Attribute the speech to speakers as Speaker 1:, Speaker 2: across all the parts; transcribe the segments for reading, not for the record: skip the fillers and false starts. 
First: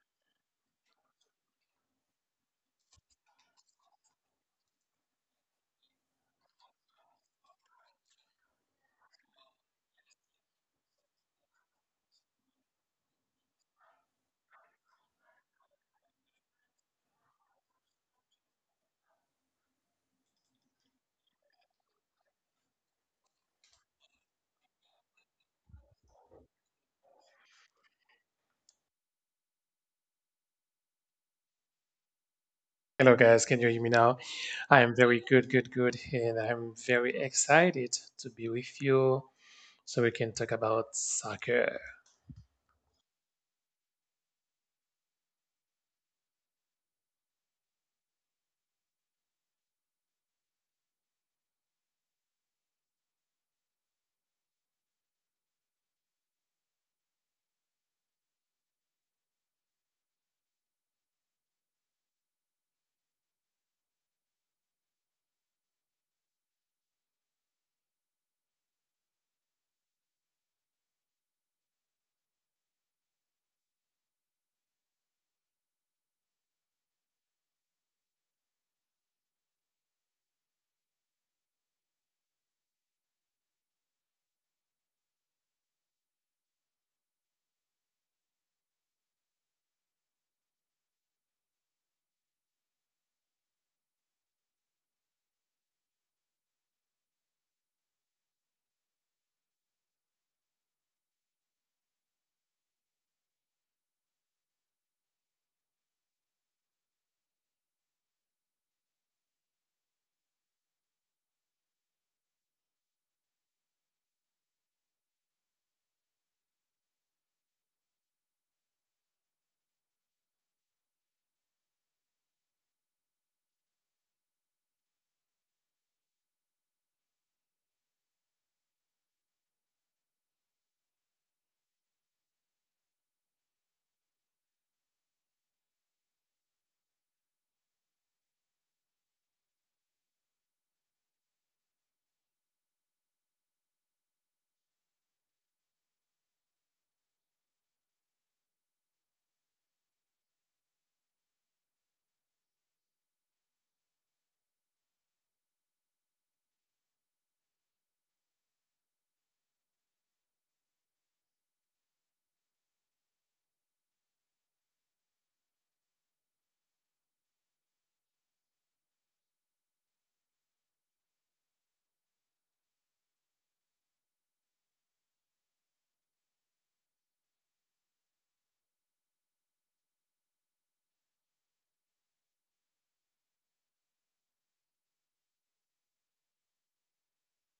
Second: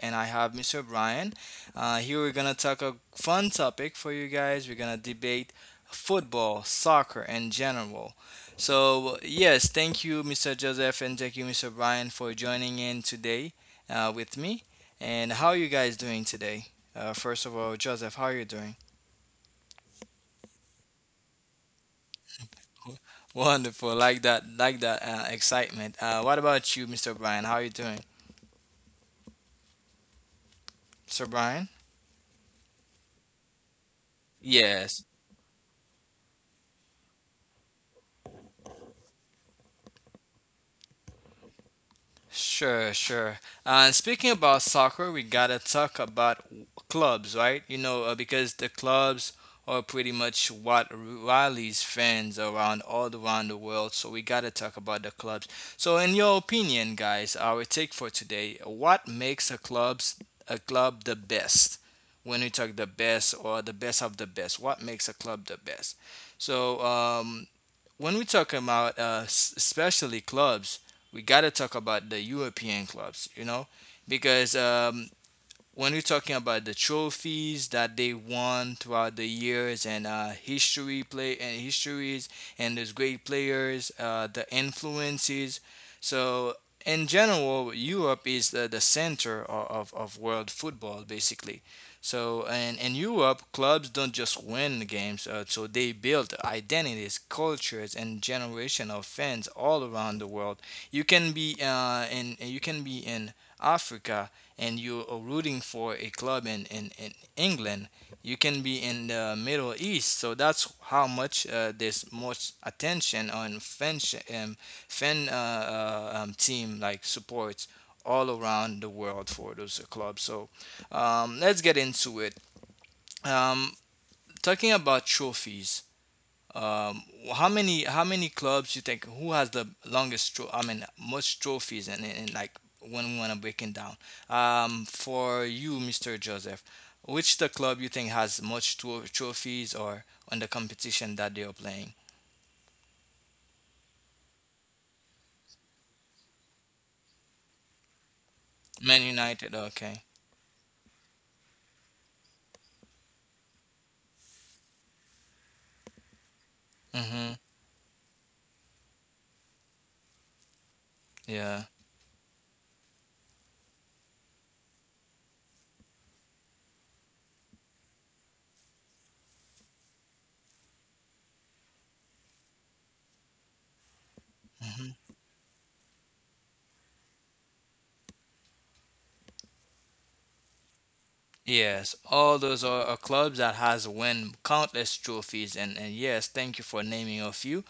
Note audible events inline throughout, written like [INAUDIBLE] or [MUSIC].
Speaker 1: and I have Mr. Brian. Here we're going to talk a fun topic for you guys. We're going to debate football, soccer in general. So, yes, thank you Mr. Joseph and thank you Mr. Brian for joining in today with me. And how are you guys doing today? First of all, Joseph, how are you doing? Wonderful, like that, like that excitement. What about you, Mr. Brian? How are you doing, Mr. Brian?
Speaker 2: Hello, guys. Can you hear me now? I am
Speaker 1: Yes,
Speaker 2: very good, good, good, and I'm very excited to be with you so we can talk about soccer.
Speaker 1: sure, sure. Speaking about soccer, we gotta talk about clubs, right? Because the clubs are pretty much what rallies fans around all around the world. So we gotta talk about the clubs. So, in your opinion, guys, our take for today: what makes a clubs a club the best? When we talk the best or the best of the best, what makes a club the best? So, um, when we talk about especially clubs, we got to talk about the European clubs, because when we're talking about the trophies that they won throughout the years and history play and histories and those great players, the influences. So in general, Europe is the center of world football basically. So and in Europe, clubs don't just win games. So they build identities, cultures, and generation of fans all around the world. You can be in you can be in Africa and you're rooting for a club in England, you can be in the Middle East. So that's how much there's much attention on fan um, fan team like supports all around the world for those clubs. So let's get into it. Um, Talking about trophies. Um, how many how many clubs you think who has the longest I mean most trophies and like when we want to break it down. For you, Mr. Joseph, which the club you think has much trophies or on the competition that they are playing? Man United, okay. Mhm. Yeah. Mm-hmm. Yes, all those are clubs that has won countless trophies, and yes, thank you for naming a few.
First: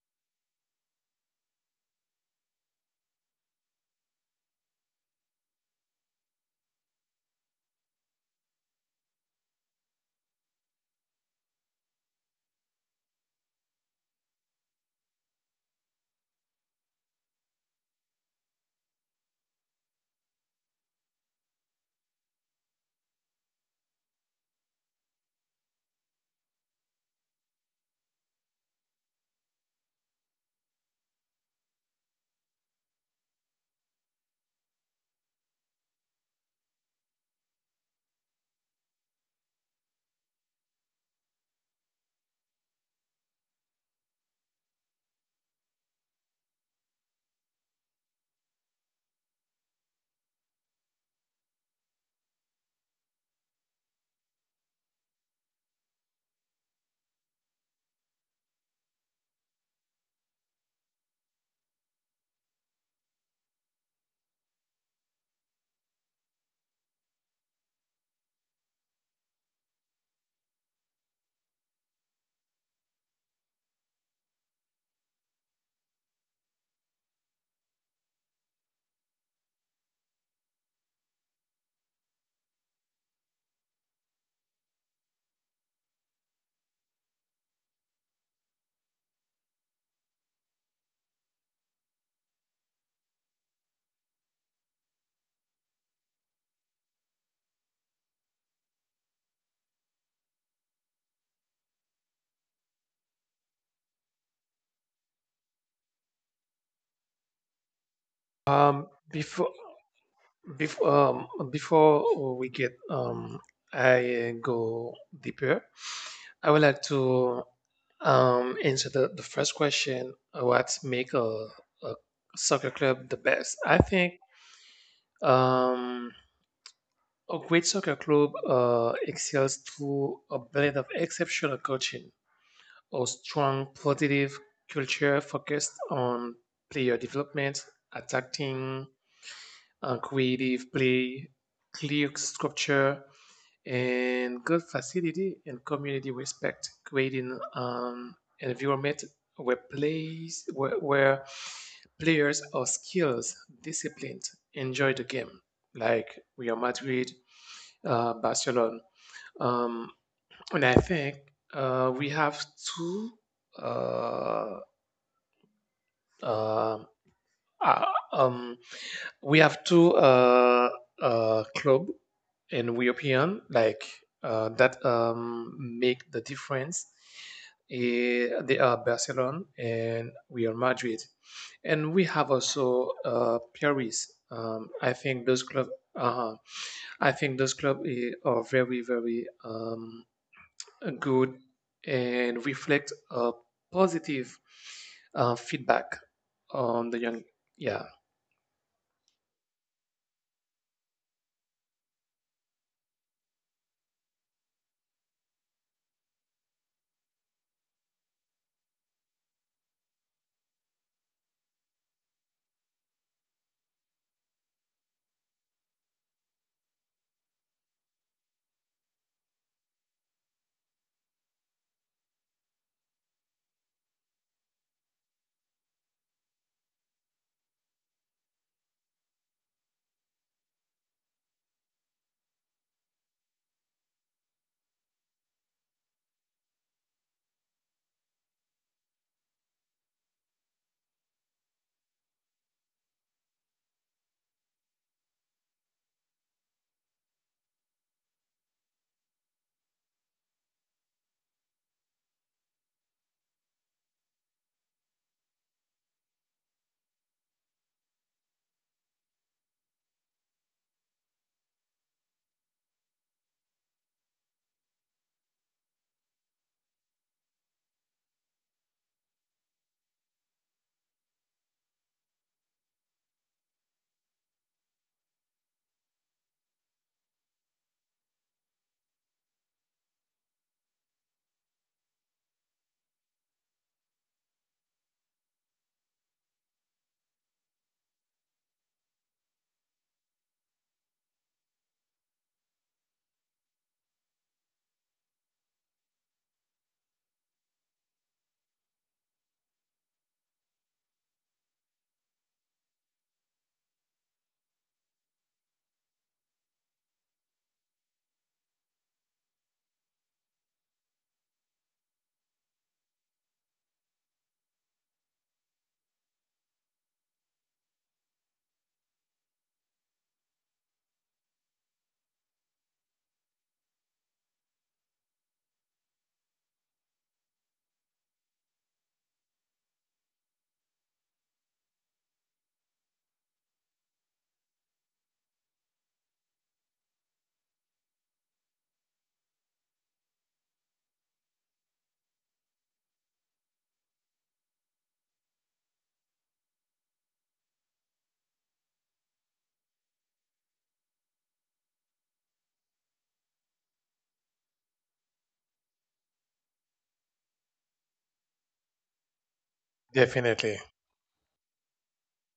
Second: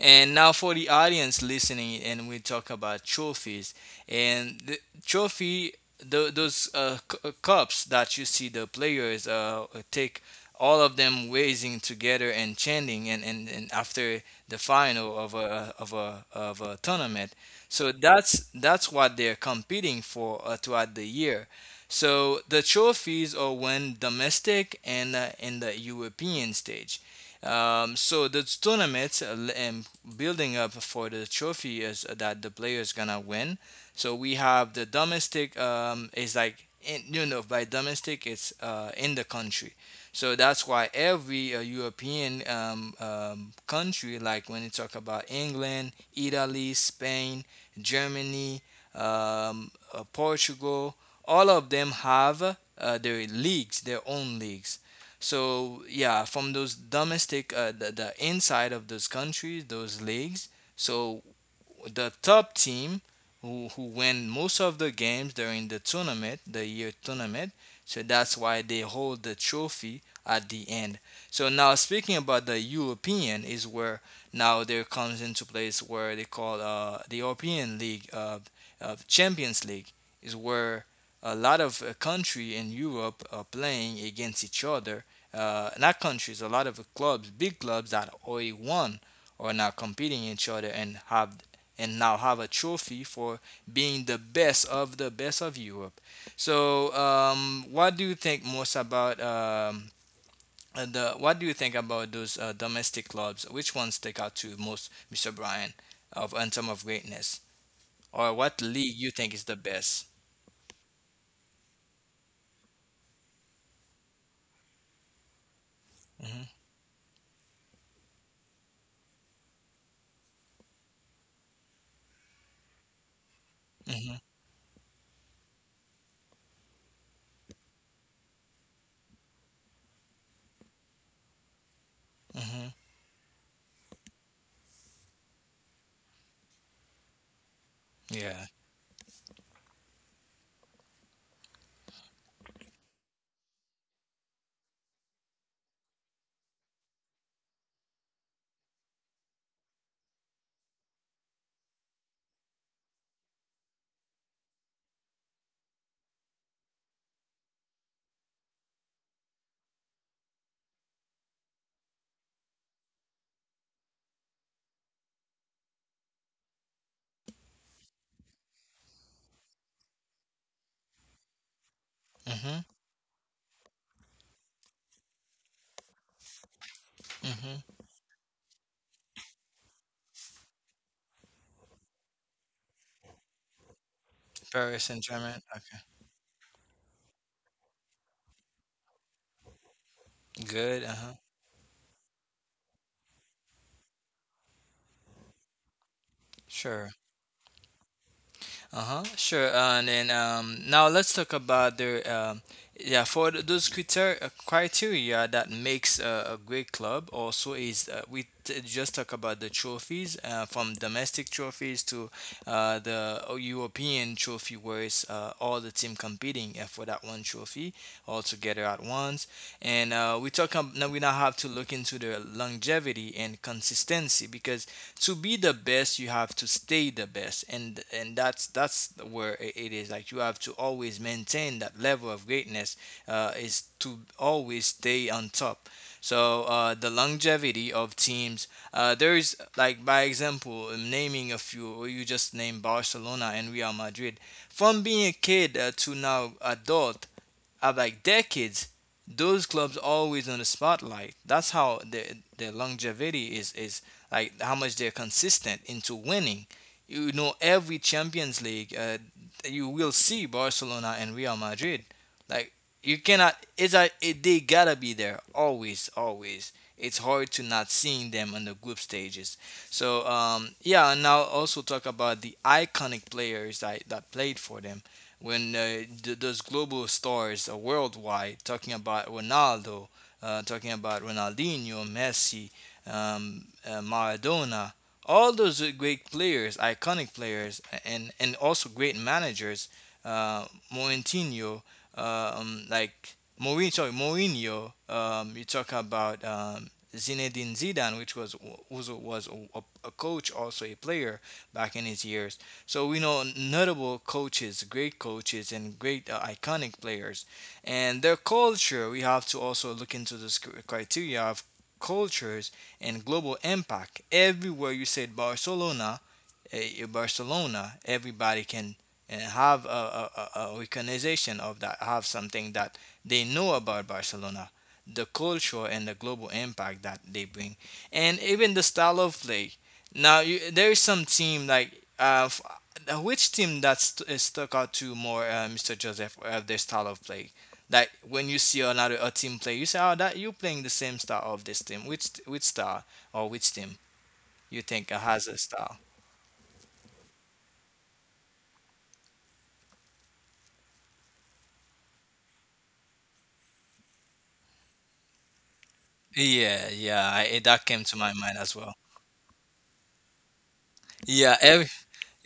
Speaker 1: And now for the audience listening, and we talk about trophies and the trophy, those cups that you see the players take, all of them raising together and chanting, and after the final of a tournament. So that's what they're competing for throughout the year so the trophies are won domestic and in the European stage. So the tournaments um, building up for the trophy is that the player is gonna win. So we have the domestic is like in, you know by domestic it's in the country. So that's why every European country, like when you talk about England, Italy, Spain, Germany, Portugal, all of them have their leagues, their own leagues. So yeah, from those domestic, the inside of those countries, those leagues. So the top team who win most of the games during the tournament, the year tournament. So that's why they hold the trophy at the end. So now speaking about the European is where now there comes into place where they call the European League, Champions League is where a lot of country in Europe are playing against each other. Not countries, a lot of clubs, big clubs that already won are now competing each other and have and now have a trophy for being the best of Europe. So, what do you think most about the? What do you think about those domestic clubs? Which ones stick out to you most, Mr. Brian, of in terms of greatness, or what
Speaker 2: Um,
Speaker 1: league you think is the
Speaker 2: before,
Speaker 1: best?
Speaker 2: before I go deeper.
Speaker 1: Hmm.
Speaker 2: I would like to answer the first question: What make a soccer club the best? I
Speaker 1: Hmm.
Speaker 2: think. Um, A great soccer club excels through a blend of exceptional coaching,
Speaker 1: Hmm.
Speaker 2: a strong positive culture focused on player development,
Speaker 1: Yeah.
Speaker 2: attacking and creative play, clear structure, and good facility and community respect, creating an environment where players are skilled, disciplined, enjoy the game, like Real Madrid, Barcelona, um, and I think we have two. Uh, uh, uh, um, we have two club
Speaker 1: Hmm.
Speaker 2: in European, like that make the difference.
Speaker 1: Hmm.
Speaker 2: They are Barcelona and Real Madrid, and we have also Paris. I
Speaker 1: Paris and
Speaker 2: think those
Speaker 1: German.
Speaker 2: club.
Speaker 1: Okay.
Speaker 2: Uh, I think those club are very very
Speaker 1: Good. Uh huh.
Speaker 2: good and reflect a positive feedback on
Speaker 1: Sure.
Speaker 2: the young. Yeah,
Speaker 1: Uh-huh. Sure. And then now let's talk about the yeah for those criteria criteria that makes a great club. Also, is just talk about the trophies from domestic trophies to the European trophy, where it's all the team competing for that one trophy all together at once. And we talk now we now have to look into the longevity and consistency because to be the best you have to stay the best and that's where it is like you have to always maintain that level of greatness is to always stay on top so the longevity of teams there's like by example naming a few or you just name barcelona and real madrid from being a kid to now adult, like decades, those clubs always on the spotlight. That's how their longevity is like how much they're consistent into winning. You know, every Champions League, you will see Barcelona and Real Madrid. Like you cannot, it's a, it, they gotta be there always, always. It's hard to not seeing them on the group stages. So yeah, and now also talk about the iconic players that, that played for them when those global stars are worldwide talking about Ronaldo, talking about Ronaldinho, Messi, Maradona, all those great players, iconic players, and also great managers, uh, Mourinho, like Mourinho, sorry, Mourinho. You talk about Zinedine Zidane, which was a coach, also a player back in his years. So we know notable coaches, great coaches, and great iconic players, and their culture. We have to also look into this criteria of cultures and global impact. Everywhere you said Barcelona, eh, Barcelona, everybody can eh, have a recognition of that, have something that they know about Barcelona, the culture and the global impact that they bring, and even the style of play. Now, you, there is some team like which team that stuck out to more, Mr. Joseph, of their style of play. Like when you see another a team play, you say, "Oh, that you playing the same style of this team." Which style or which team you think has a style? Yeah, yeah, I, it- that came to my mind as well.
Speaker 2: definitely.
Speaker 1: Yeah, every,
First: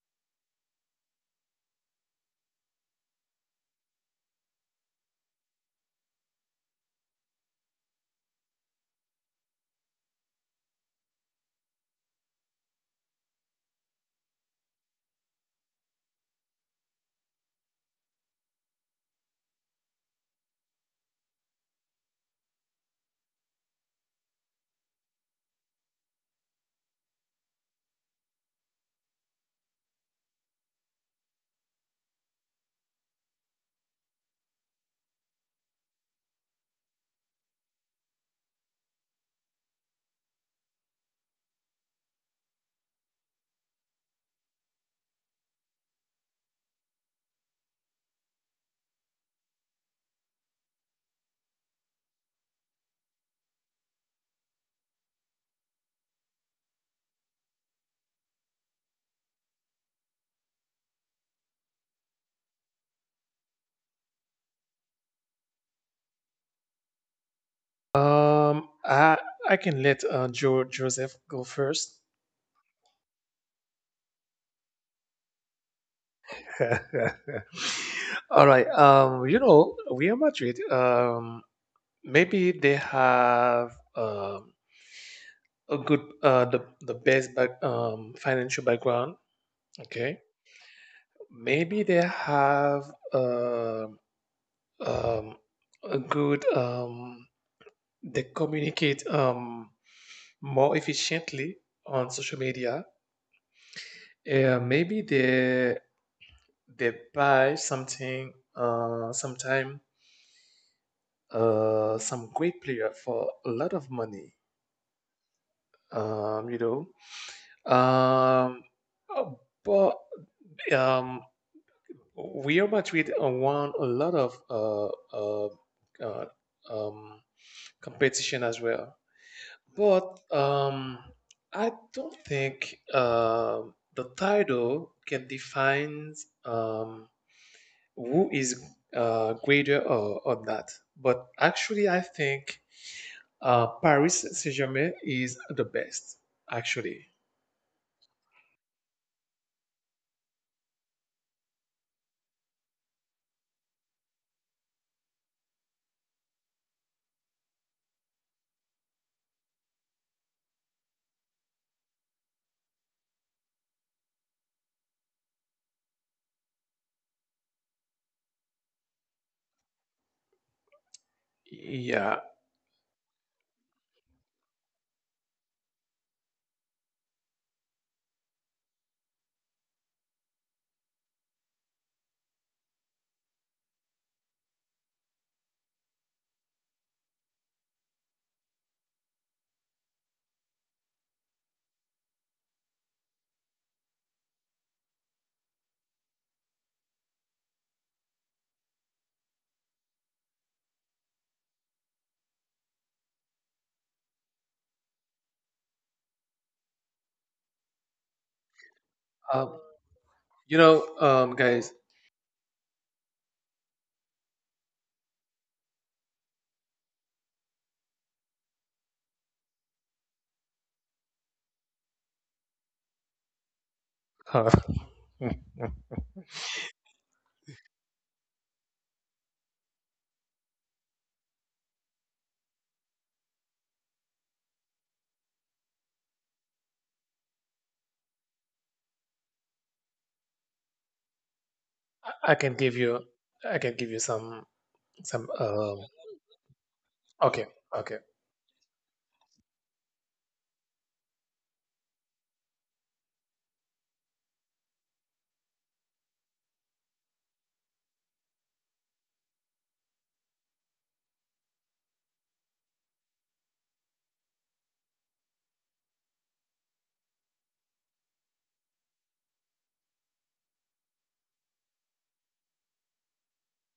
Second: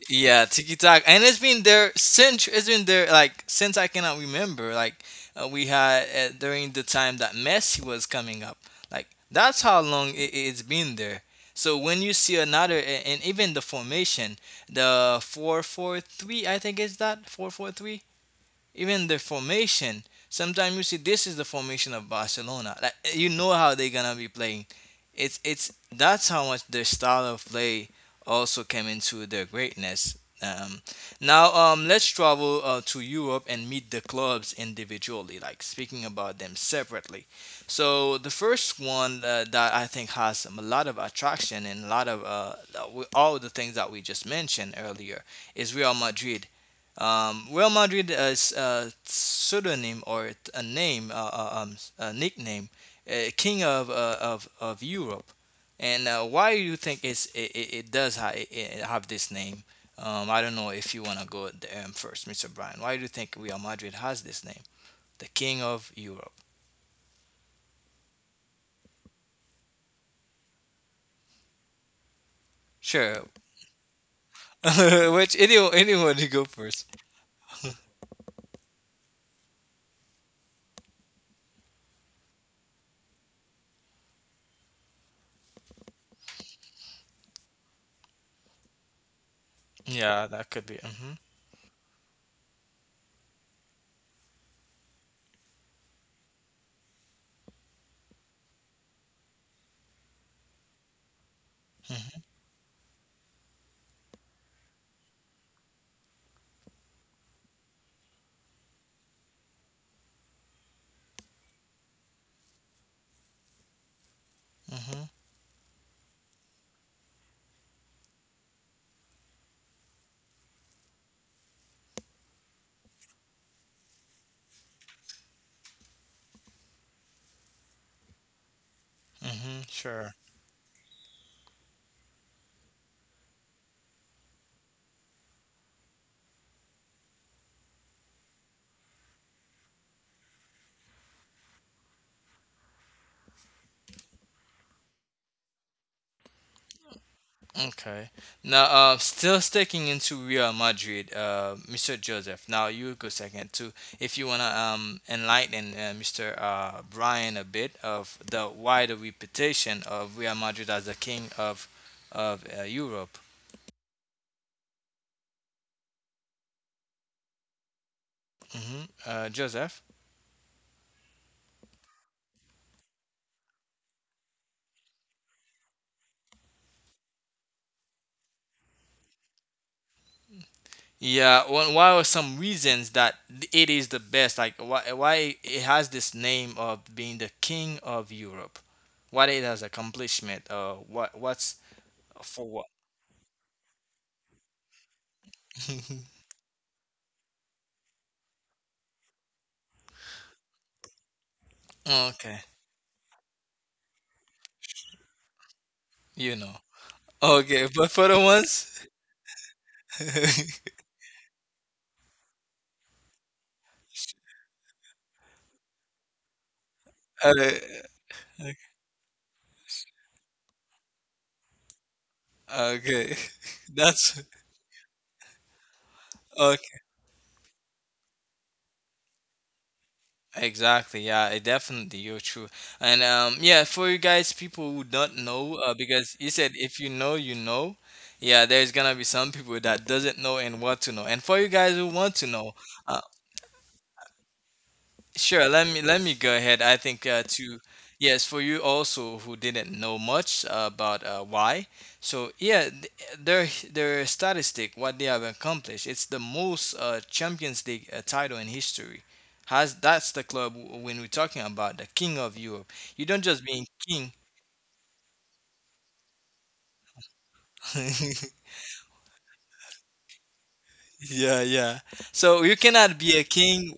Speaker 1: yeah, Tiki Taka, and it's been there since it's been there like since I cannot remember. Like we had during the time that Messi was coming up. Like that's how long it, it's been there. So when you see another, a- and even the formation, the four four three, I think is that four four three even the formation. Sometimes you see this is the formation of Barcelona. Like you know how they're gonna be playing. It's that's how much their style of play also came into their greatness. Um, now let's travel to Europe and meet the clubs individually, like speaking about them separately. So the first one that I think has a lot of attraction and a lot of all the things that we just mentioned earlier is Real Madrid. Real Madrid is a pseudonym or a name, a nickname, king of Europe. And why do you think it's, it does ha- it have this name? I don't know if you want to go there first, Mr. Brian. Why do you think Real Madrid has this name, the king of Europe?
Speaker 2: [LAUGHS] um, I I can let Joseph go first.
Speaker 1: Sure. [LAUGHS] Which anyone anyone you go
Speaker 2: [LAUGHS]
Speaker 1: first?
Speaker 2: All right. Real Madrid. Maybe they have a good, the best back, financial background. Okay.
Speaker 1: Yeah. Mm-hmm.
Speaker 2: Maybe they have um, a good, they communicate more efficiently on social media. Maybe they buy something sometime, some great player for a lot of money.
Speaker 1: Mm-hmm.
Speaker 2: Um, you know, um, uh, but um, Real Madrid won a lot of uh, uh, um, competition as well.
Speaker 1: Mm-hmm. Sure.
Speaker 2: But I don't think the title can define um, who is greater or not. But actually, I think Paris Saint Germain is the best, actually.
Speaker 1: Okay. Now, still sticking into Real Madrid, Mr. Joseph. Now you go second too, if you wanna enlighten Mr. Brian a bit of the wider reputation of Real Madrid as the king of Europe. Hmm. Joseph.
Speaker 2: Yeah.
Speaker 1: Yeah. Well, why are some reasons that it is the best? Like why it has this name of being the king of Europe? What it has accomplishment? What what's for what? [LAUGHS] Oh, okay, you know. Okay, but for the ones,
Speaker 2: Um, you
Speaker 1: [LAUGHS]
Speaker 2: know, um, guys,
Speaker 1: uh, okay, [LAUGHS] that's
Speaker 2: uh, [LAUGHS]
Speaker 1: okay. Exactly, yeah, it definitely you're true. And yeah, for you guys, people who don't know, because you said if you know, you know. Yeah, there's gonna be some people that doesn't know and want to know. And for you guys who want to
Speaker 2: I
Speaker 1: know,
Speaker 2: can give
Speaker 1: uh,
Speaker 2: you, I can give you some.
Speaker 1: sure, let me go ahead. I think
Speaker 2: Okay,
Speaker 1: to
Speaker 2: okay.
Speaker 1: yes, for you also who didn't know much about why. So yeah, their their statistic, what they have accomplished, it's the most Champions League title in history. Has That's the club when we're talking about the king of Europe. You don't just being king. [LAUGHS] Yeah, yeah. So you cannot be a king.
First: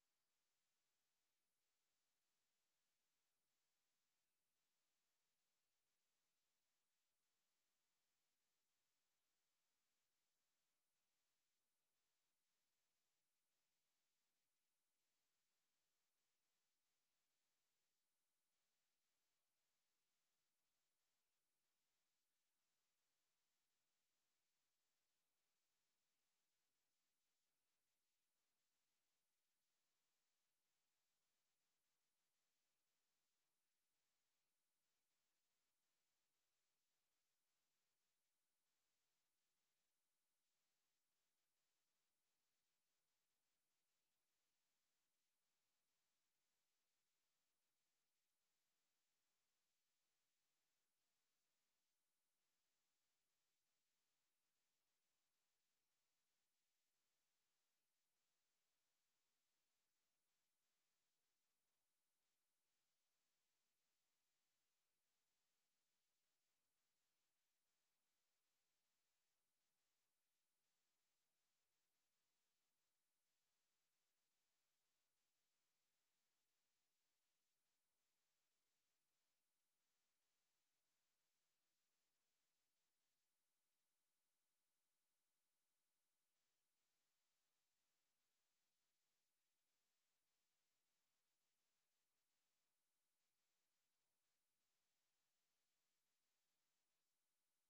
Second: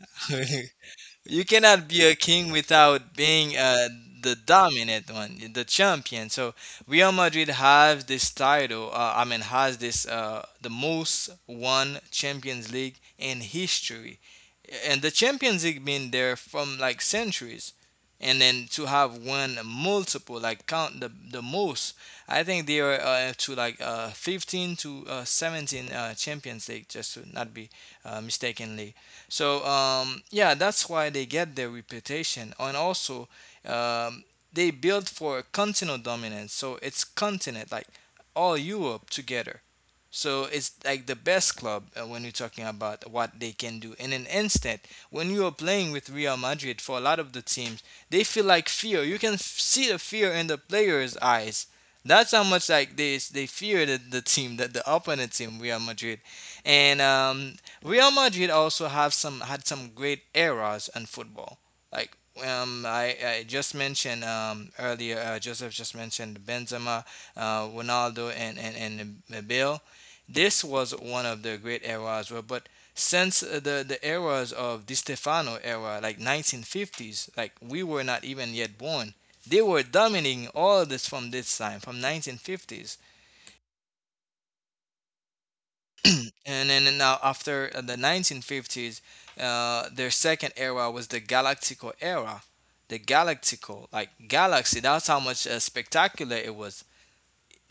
Speaker 1: [LAUGHS] You cannot be a king without being the dominant one, the champion. So Real Madrid has this title. I mean, has this the most won Champions League in history, and the Champions League been there from like centuries. And then to have won multiple, like count the most, I think they are up to like 15 to 17 Champions League, just to not be mistakenly. So yeah, that's why they get their reputation, and also um, they build for continental dominance. So it's continent like all Europe together. So it's like the best club when you're talking about what they can do in an instant. When you are playing with Real Madrid, for a lot of the teams, they feel like fear. You can see the fear in the players' eyes. That's how much like they fear the team, that the opponent team, Real Madrid, and Real Madrid also have some had some great eras in football. Like I just mentioned earlier, Joseph just mentioned Benzema, Ronaldo, and and Bale. This was one of the great eras, well, but since the eras of Di Stefano era, like 1950s, like we were not even yet born, they were dominating all of this from this time, from 1950s. And then now after the 1950s, their second era was the Galactico era. The Galactico, like galaxy, that's how much spectacular it was.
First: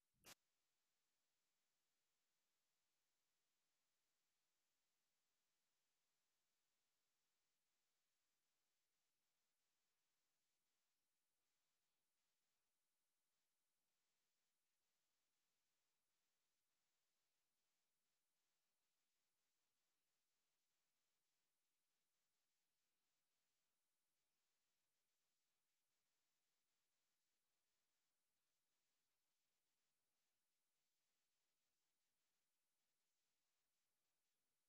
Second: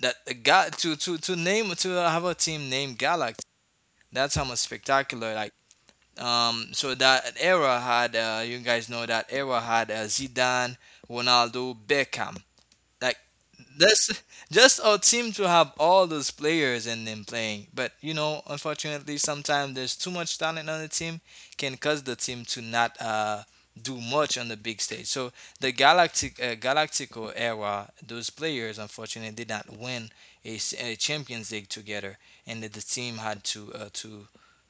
Speaker 1: That the ga- to name to have a team named Galaxy, that's how much spectacular like. So that era had, you guys know that era had Zidane, Ronaldo, Beckham. Like that's just our team to have all those players and them playing. But you know, unfortunately, sometimes there's too much talent on the team, can cause the team to not do much on the big stage. So the Galactico era, those players unfortunately did not win a Champions League together, and that the team had to,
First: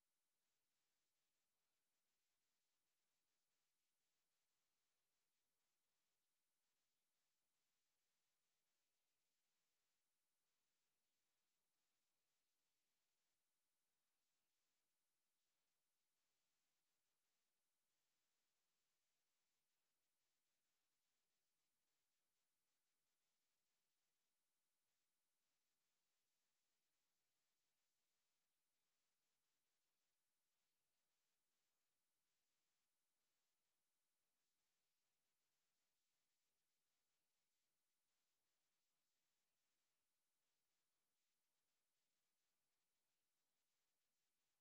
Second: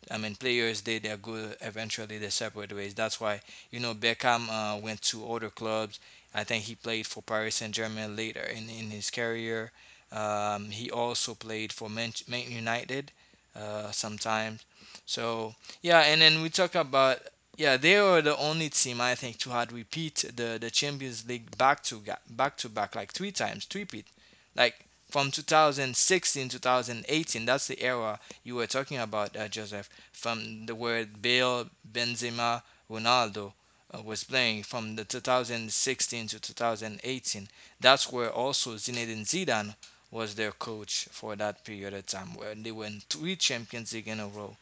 Speaker 1: I mean, players they're good. Eventually, they separate ways. That's why you know Beckham went to other clubs. I think he played for Paris Saint Germain later in his career. He also played for Man United sometimes. So yeah, and then we talk about, yeah, they are the only team I think to had repeat the Champions League back to back like three times, three peat, like from 2016 2018. That's the era you were talking about, Joseph, from the word Bill Benzema, Ronaldo, was playing from the 2016 to 2018. That's where also Zinedine Zidane was their coach for that period of time where they won three Champions League in a row.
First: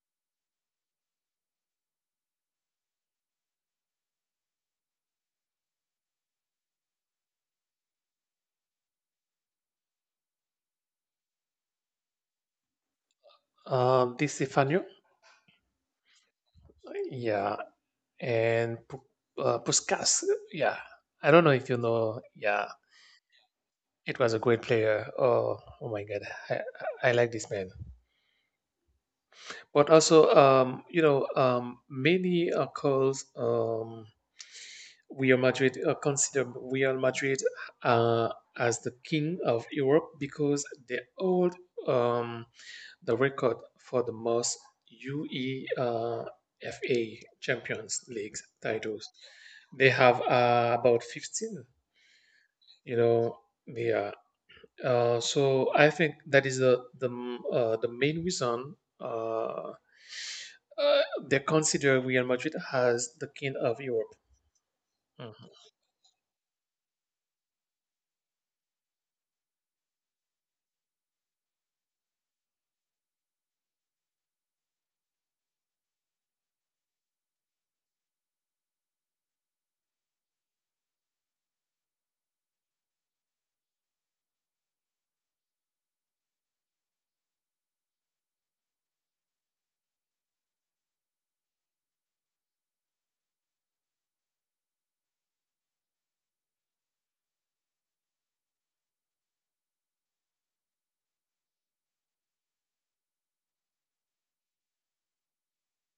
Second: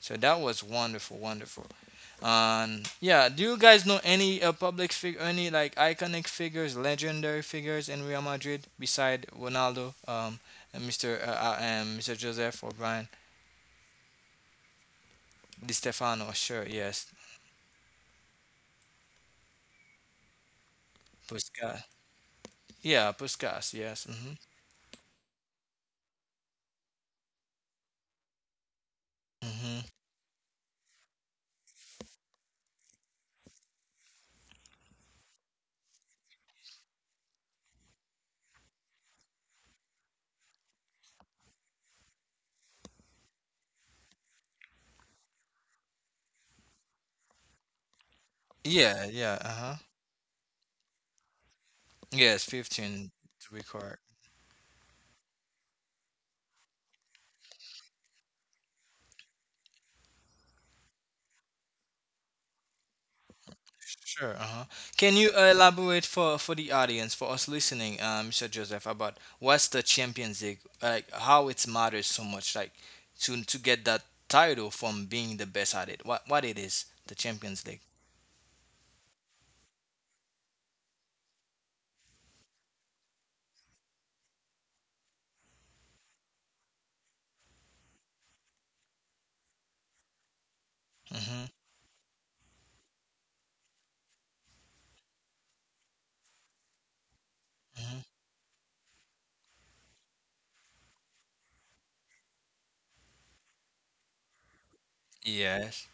Speaker 1: So that was wonderful, wonderful. And yeah, do you guys know any public figure, any like iconic figures, legendary figures in Real Madrid beside Ronaldo, and Mr. Joseph O'Brien?
Speaker 2: Di Stefano,
Speaker 1: Di Stefano? Sure, yes.
Speaker 2: yeah, and Puskas, yeah. I don't know if you
Speaker 1: Puskas.
Speaker 2: know, yeah,
Speaker 1: Yeah, Puskas. Yes.
Speaker 2: it was
Speaker 1: Mm-hmm.
Speaker 2: a great player. Oh, oh my God, I like this man. But
Speaker 1: Mm-hmm.
Speaker 2: also, many calls, Real Madrid, consider Real Madrid uh, as the king of Europe because they hold um, the record for the most UEFA Champions League titles.
Speaker 1: Yeah. Yeah. Uh huh.
Speaker 2: They have about 15.
Speaker 1: Yes.
Speaker 2: You
Speaker 1: 15
Speaker 2: know,
Speaker 1: to record.
Speaker 2: they are. So I think that is the main reason uh, uh, they consider Real Madrid as the king of Europe.
Speaker 1: Sure. Uh huh. Can you
Speaker 2: Mhm.
Speaker 1: elaborate for the audience, for us listening, Mr. Joseph, about what's the Champions League like? How it matters so much, like to get that title from being the best at it. What it is, the Champions League. Mm-hmm. Mm-hmm. Yes.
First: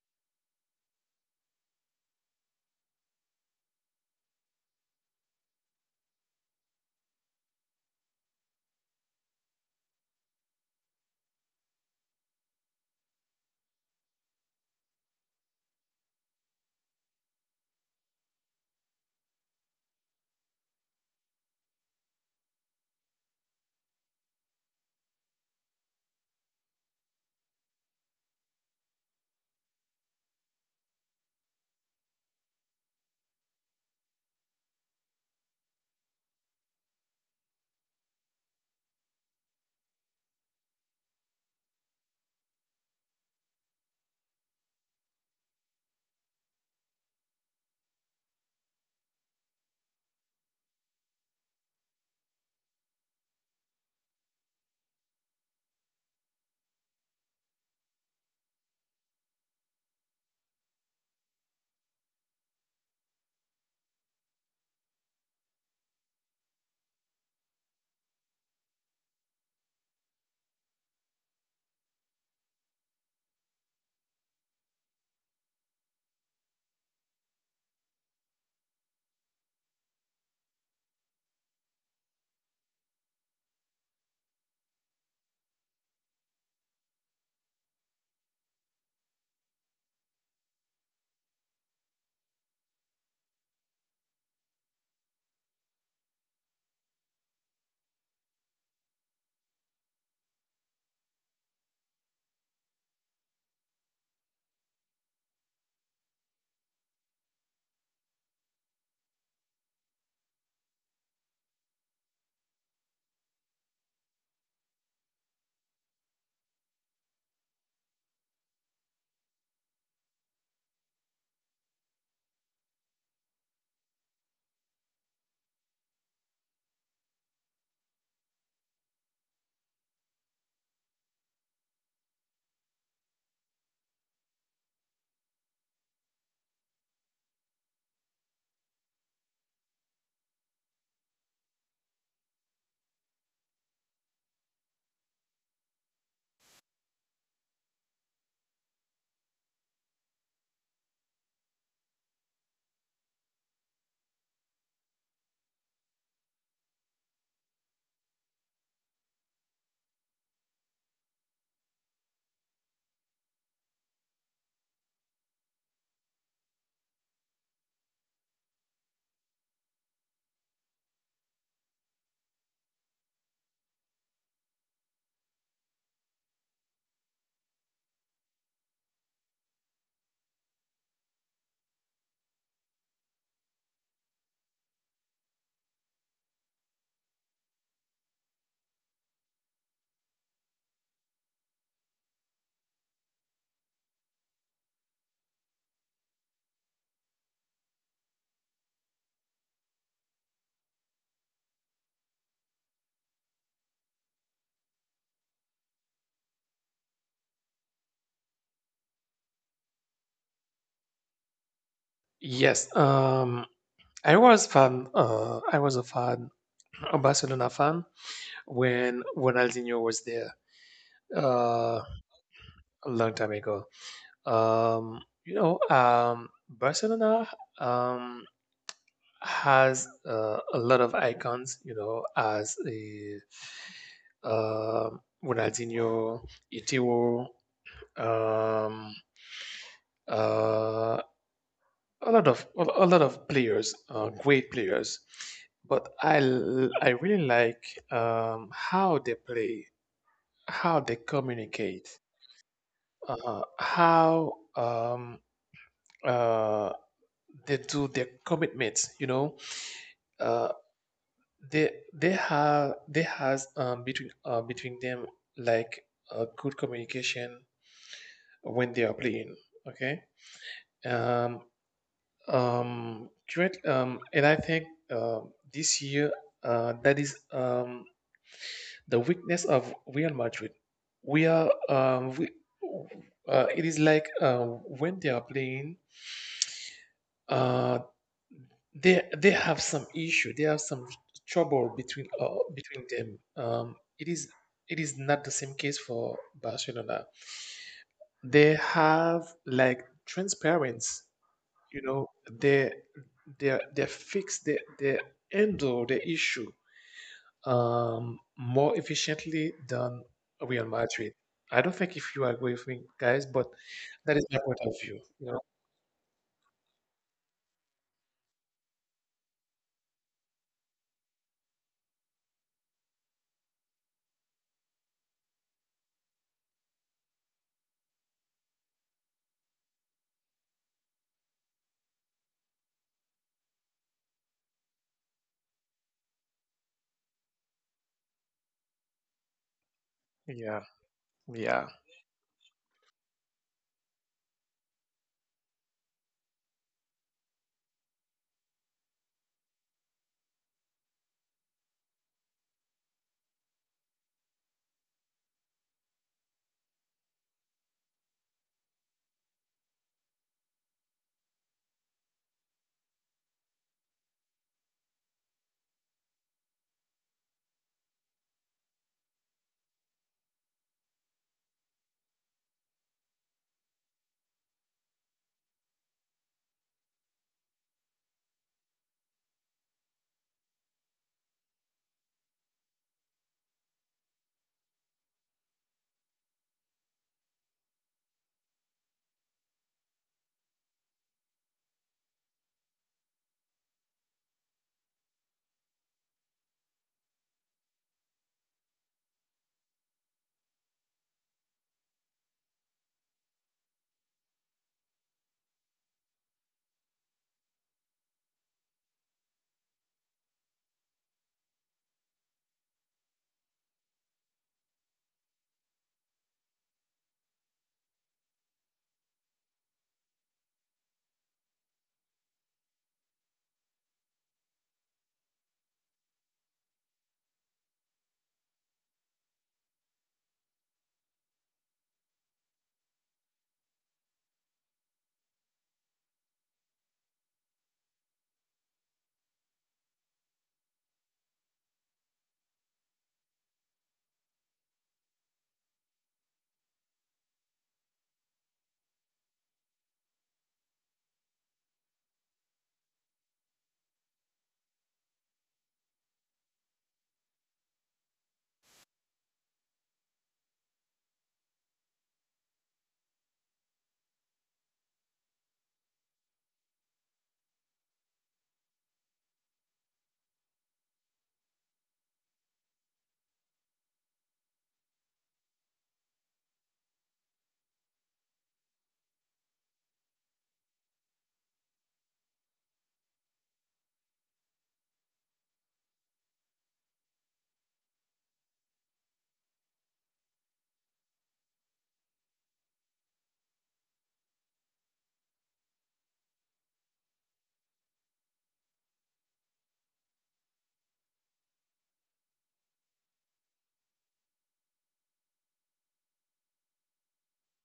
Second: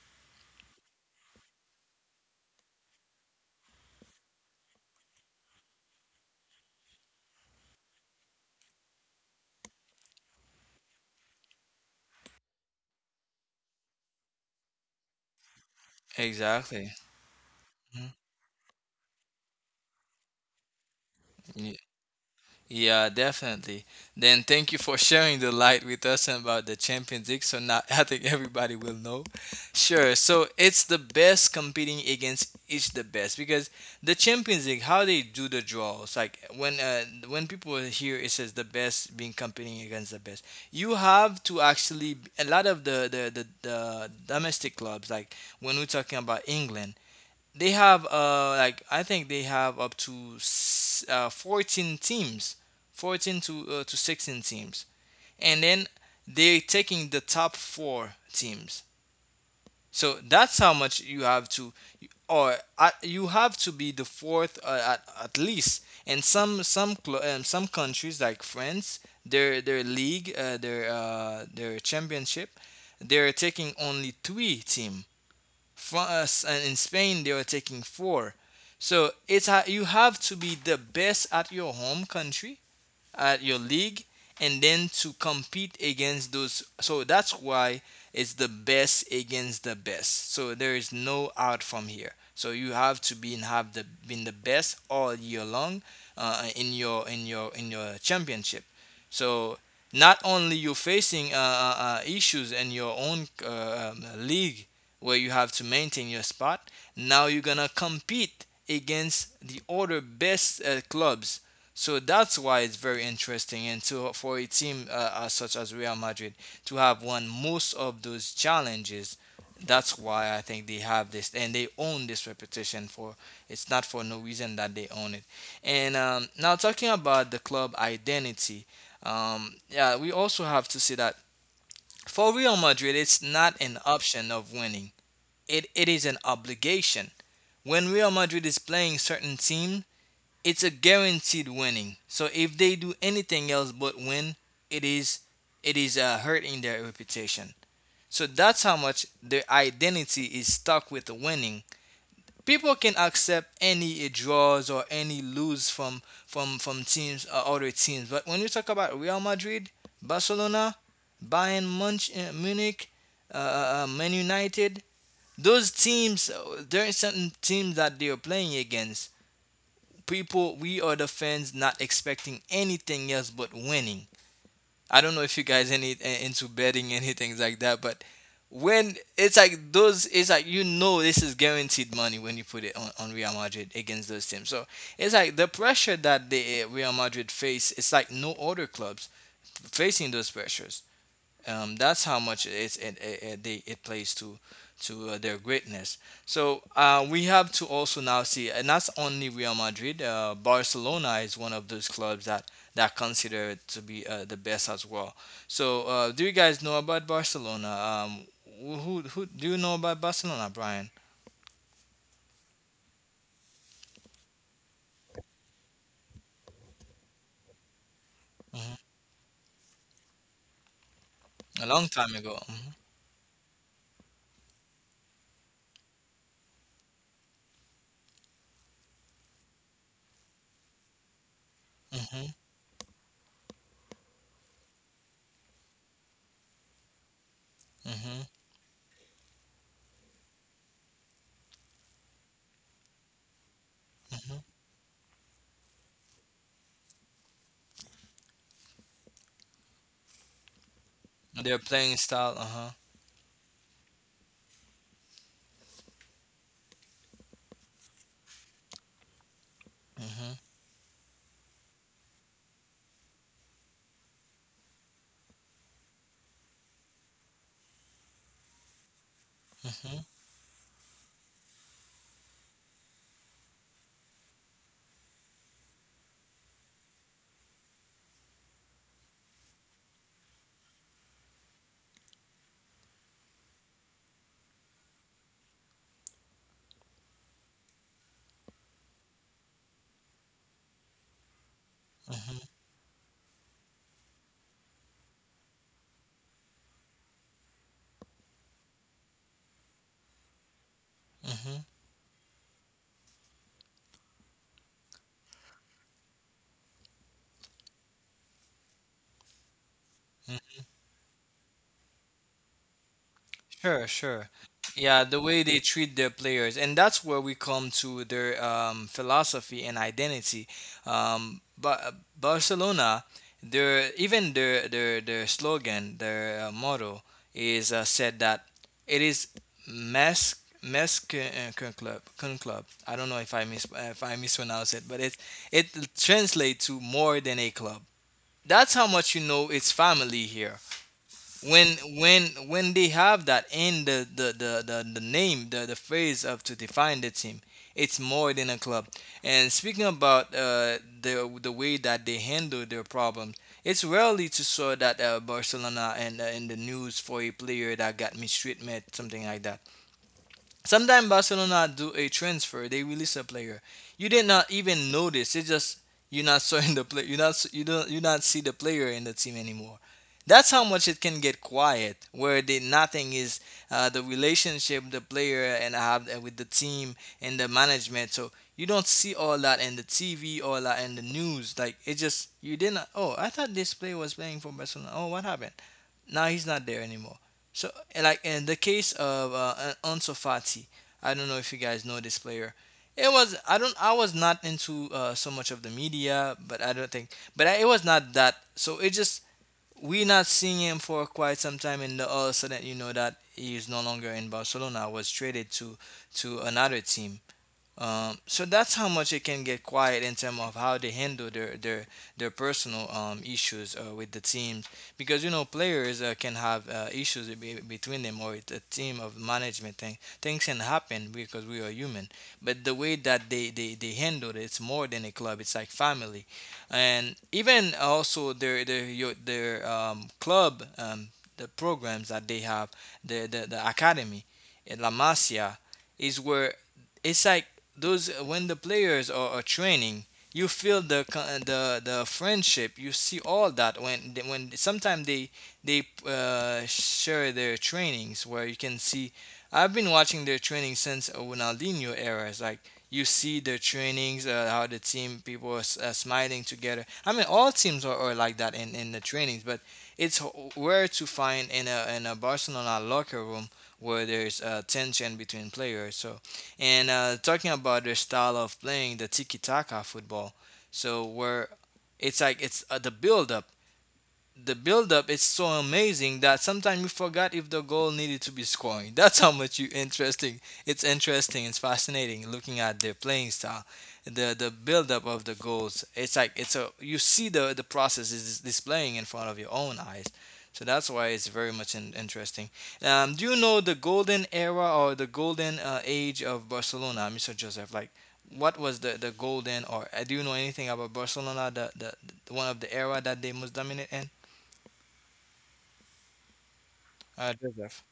Speaker 1: Exactly. Mhm. Yeah, definitely. Then thank you for sharing the light with us about the Champions League. So now [LAUGHS] I think everybody will know. Sure. So it's the best competing against each the best because the Champions League, how they do the draws, like when people hear it says the best being competing against the best, you have to actually a lot of the domestic clubs, like when we're talking about England, they have like I think they have up to 14 teams, 14 to 16 teams, and then they're taking the top four teams. So that's how much you have to, or at, you have to be the fourth at least. And some some countries like France, their league, their championship, they're taking only three team. France, and in Spain they were taking four. So you have to be the best at your home country, at your league, and then to compete against those, so that's why it's the best against the best, so there is no out from here, so you have to be and have the been the best all year long in your championship. So not only you're facing issues in your own league where you have to maintain your spot, now you're gonna compete against the other best clubs, so that's why it's very interesting, and so for a team as such as Real Madrid to have won most of those challenges, that's why I think they have this and they own this reputation for. It's not for no reason that they own it. And now talking about the club identity, yeah, we also have to say that for Real Madrid, it's not an option of winning. It is an obligation. When Real Madrid is playing certain teams, it's a guaranteed winning. So if they do anything else but win, it is it is hurting their reputation. So that's how much their identity is stuck with the winning. People can accept any draws or any lose from teams or other teams, but when you talk about Real Madrid, Barcelona, Bayern Munich, Man United, those teams, there are certain teams that they are playing against, people, we are the fans, not expecting anything else but winning. I don't know if you guys any into betting and things like that, but when it's like those, it's like you know this is guaranteed money when you put it on Real Madrid against those teams. So it's like the pressure that the Real Madrid face, it's like no other clubs facing those pressures. That's how much it's, it, they, it plays to their greatness. So we have to also now see, and that's only Real Madrid. Barcelona is one of those clubs that consider it to be the best as well. So do you guys know about Barcelona? Um, who do you know about Barcelona, Brian?
Speaker 2: Yes, I was fan. I was a fan, a Barcelona fan
Speaker 1: Hmm.
Speaker 2: when Ronaldinho was there,
Speaker 1: A
Speaker 2: uh,
Speaker 1: long time ago.
Speaker 2: a long time ago. Barcelona. Um, has a lot of icons,
Speaker 1: Hmm
Speaker 2: as a uh, Ronaldinho, Itiwo,
Speaker 1: hmm. Hmm
Speaker 2: um, uh, a lot of a lot of players,
Speaker 1: hmm.
Speaker 2: great players. But I really like how they play, how they
Speaker 1: Their
Speaker 2: communicate,
Speaker 1: playing style. Uh huh.
Speaker 2: how uh, they do their commitments.
Speaker 1: Hmm
Speaker 2: Uh. They have they has between between them, like a good communication when they are playing, okay, um um great. And I think uh this year, that is the weakness of Real Madrid. We are we It is like, when they are playing, uh they have some issue. They have some trouble between,
Speaker 1: hmm
Speaker 2: between them. Um it is it is not the same case for Barcelona. They have, like, transparency.
Speaker 1: hmm.
Speaker 2: you know they they fix, they handle the issue more efficiently than Real Madrid. I don't think if you agree with me, guys, but
Speaker 1: Sure,
Speaker 2: that is
Speaker 1: sure.
Speaker 2: my point of view
Speaker 1: Yeah, the
Speaker 2: you know
Speaker 1: way they treat their players, and that's where we come to their philosophy and identity. But Barcelona, their even their slogan, their motto is said that it is mes mes con club con club. I don't know if I mispronounce it, but it translates to more than a club. That's how much you know it's family here
Speaker 2: Yeah,
Speaker 1: when
Speaker 2: yeah.
Speaker 1: when they have that in the name the phrase of to define the team, it's more than a club. And speaking about the way that they handle their problems, it's rarely to saw that Barcelona and in the news for a player that got mistreatment something like that. Sometimes Barcelona do a transfer, they release a player. You did not even notice. It's just you're not seeing [LAUGHS] the play. You're not you not see the player in the team anymore. That's how much it can get quiet, where the nothing is the relationship the player and have with the team and the management. So you don't see all that in the TV, all that in the news. Like it just you didn't. Oh, I thought this player was playing for Barcelona. Oh, what happened? Now he's not there anymore. So, like in the case of Ansu Fati, I don't know if you guys know this player. It was I don't I was not into so much of the media, but I don't think, but I, it was not that. So it just we not seeing him for quite some time, and all of a sudden you know that he is no longer in Barcelona. Was traded to another team. So that's how much it can get quiet in terms of how they handle their personal issues with the teams, because you know players can have issues between them, or it's a team of management things can happen because we are human. But the way that they handle it, it's more than a club, it's like family. And even also their club, the programs that they have, the academy, La Masia, is where, it's like, those when the players are training, you feel the the friendship. You see all that when when sometimes they share their trainings, where you can see, I've been watching their training since Ronaldinho era. It's like you see their trainings, how the team people are smiling together. I mean all teams are like that in the trainings, but it's rare to find in a Barcelona locker room where there's tension between players. So, and talking about their style of playing, the tiki taka football. So where it's like it's the build up, the buildup is so amazing that sometimes you forgot if the goal needed to be scoring. [LAUGHS] That's how much you interesting. It's interesting. It's fascinating looking at their playing style, the buildup of the goals. It's like it's a you see the process is displaying in front of your own eyes. So that's why it's very much interesting. Do you know the golden era or the golden age of Barcelona, Mr. Joseph? Like, what was the golden, or do you know anything about Barcelona? The one of the era that they most dominate in? Joseph.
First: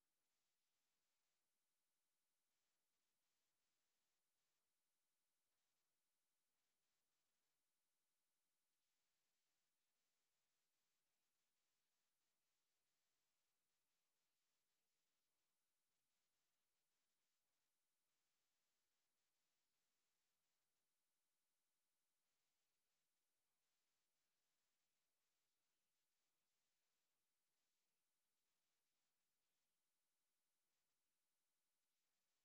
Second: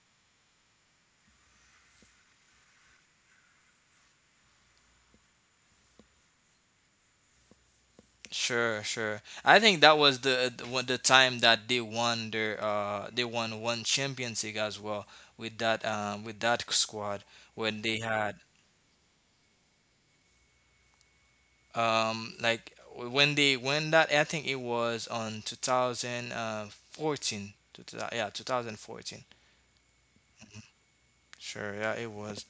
Speaker 1: Sure, sure. I think that was the time that they won their they won one Champions League as well, with that squad, when they had, like when they when that I think it was on 2014, yeah, 2014. Sure. Yeah, it was,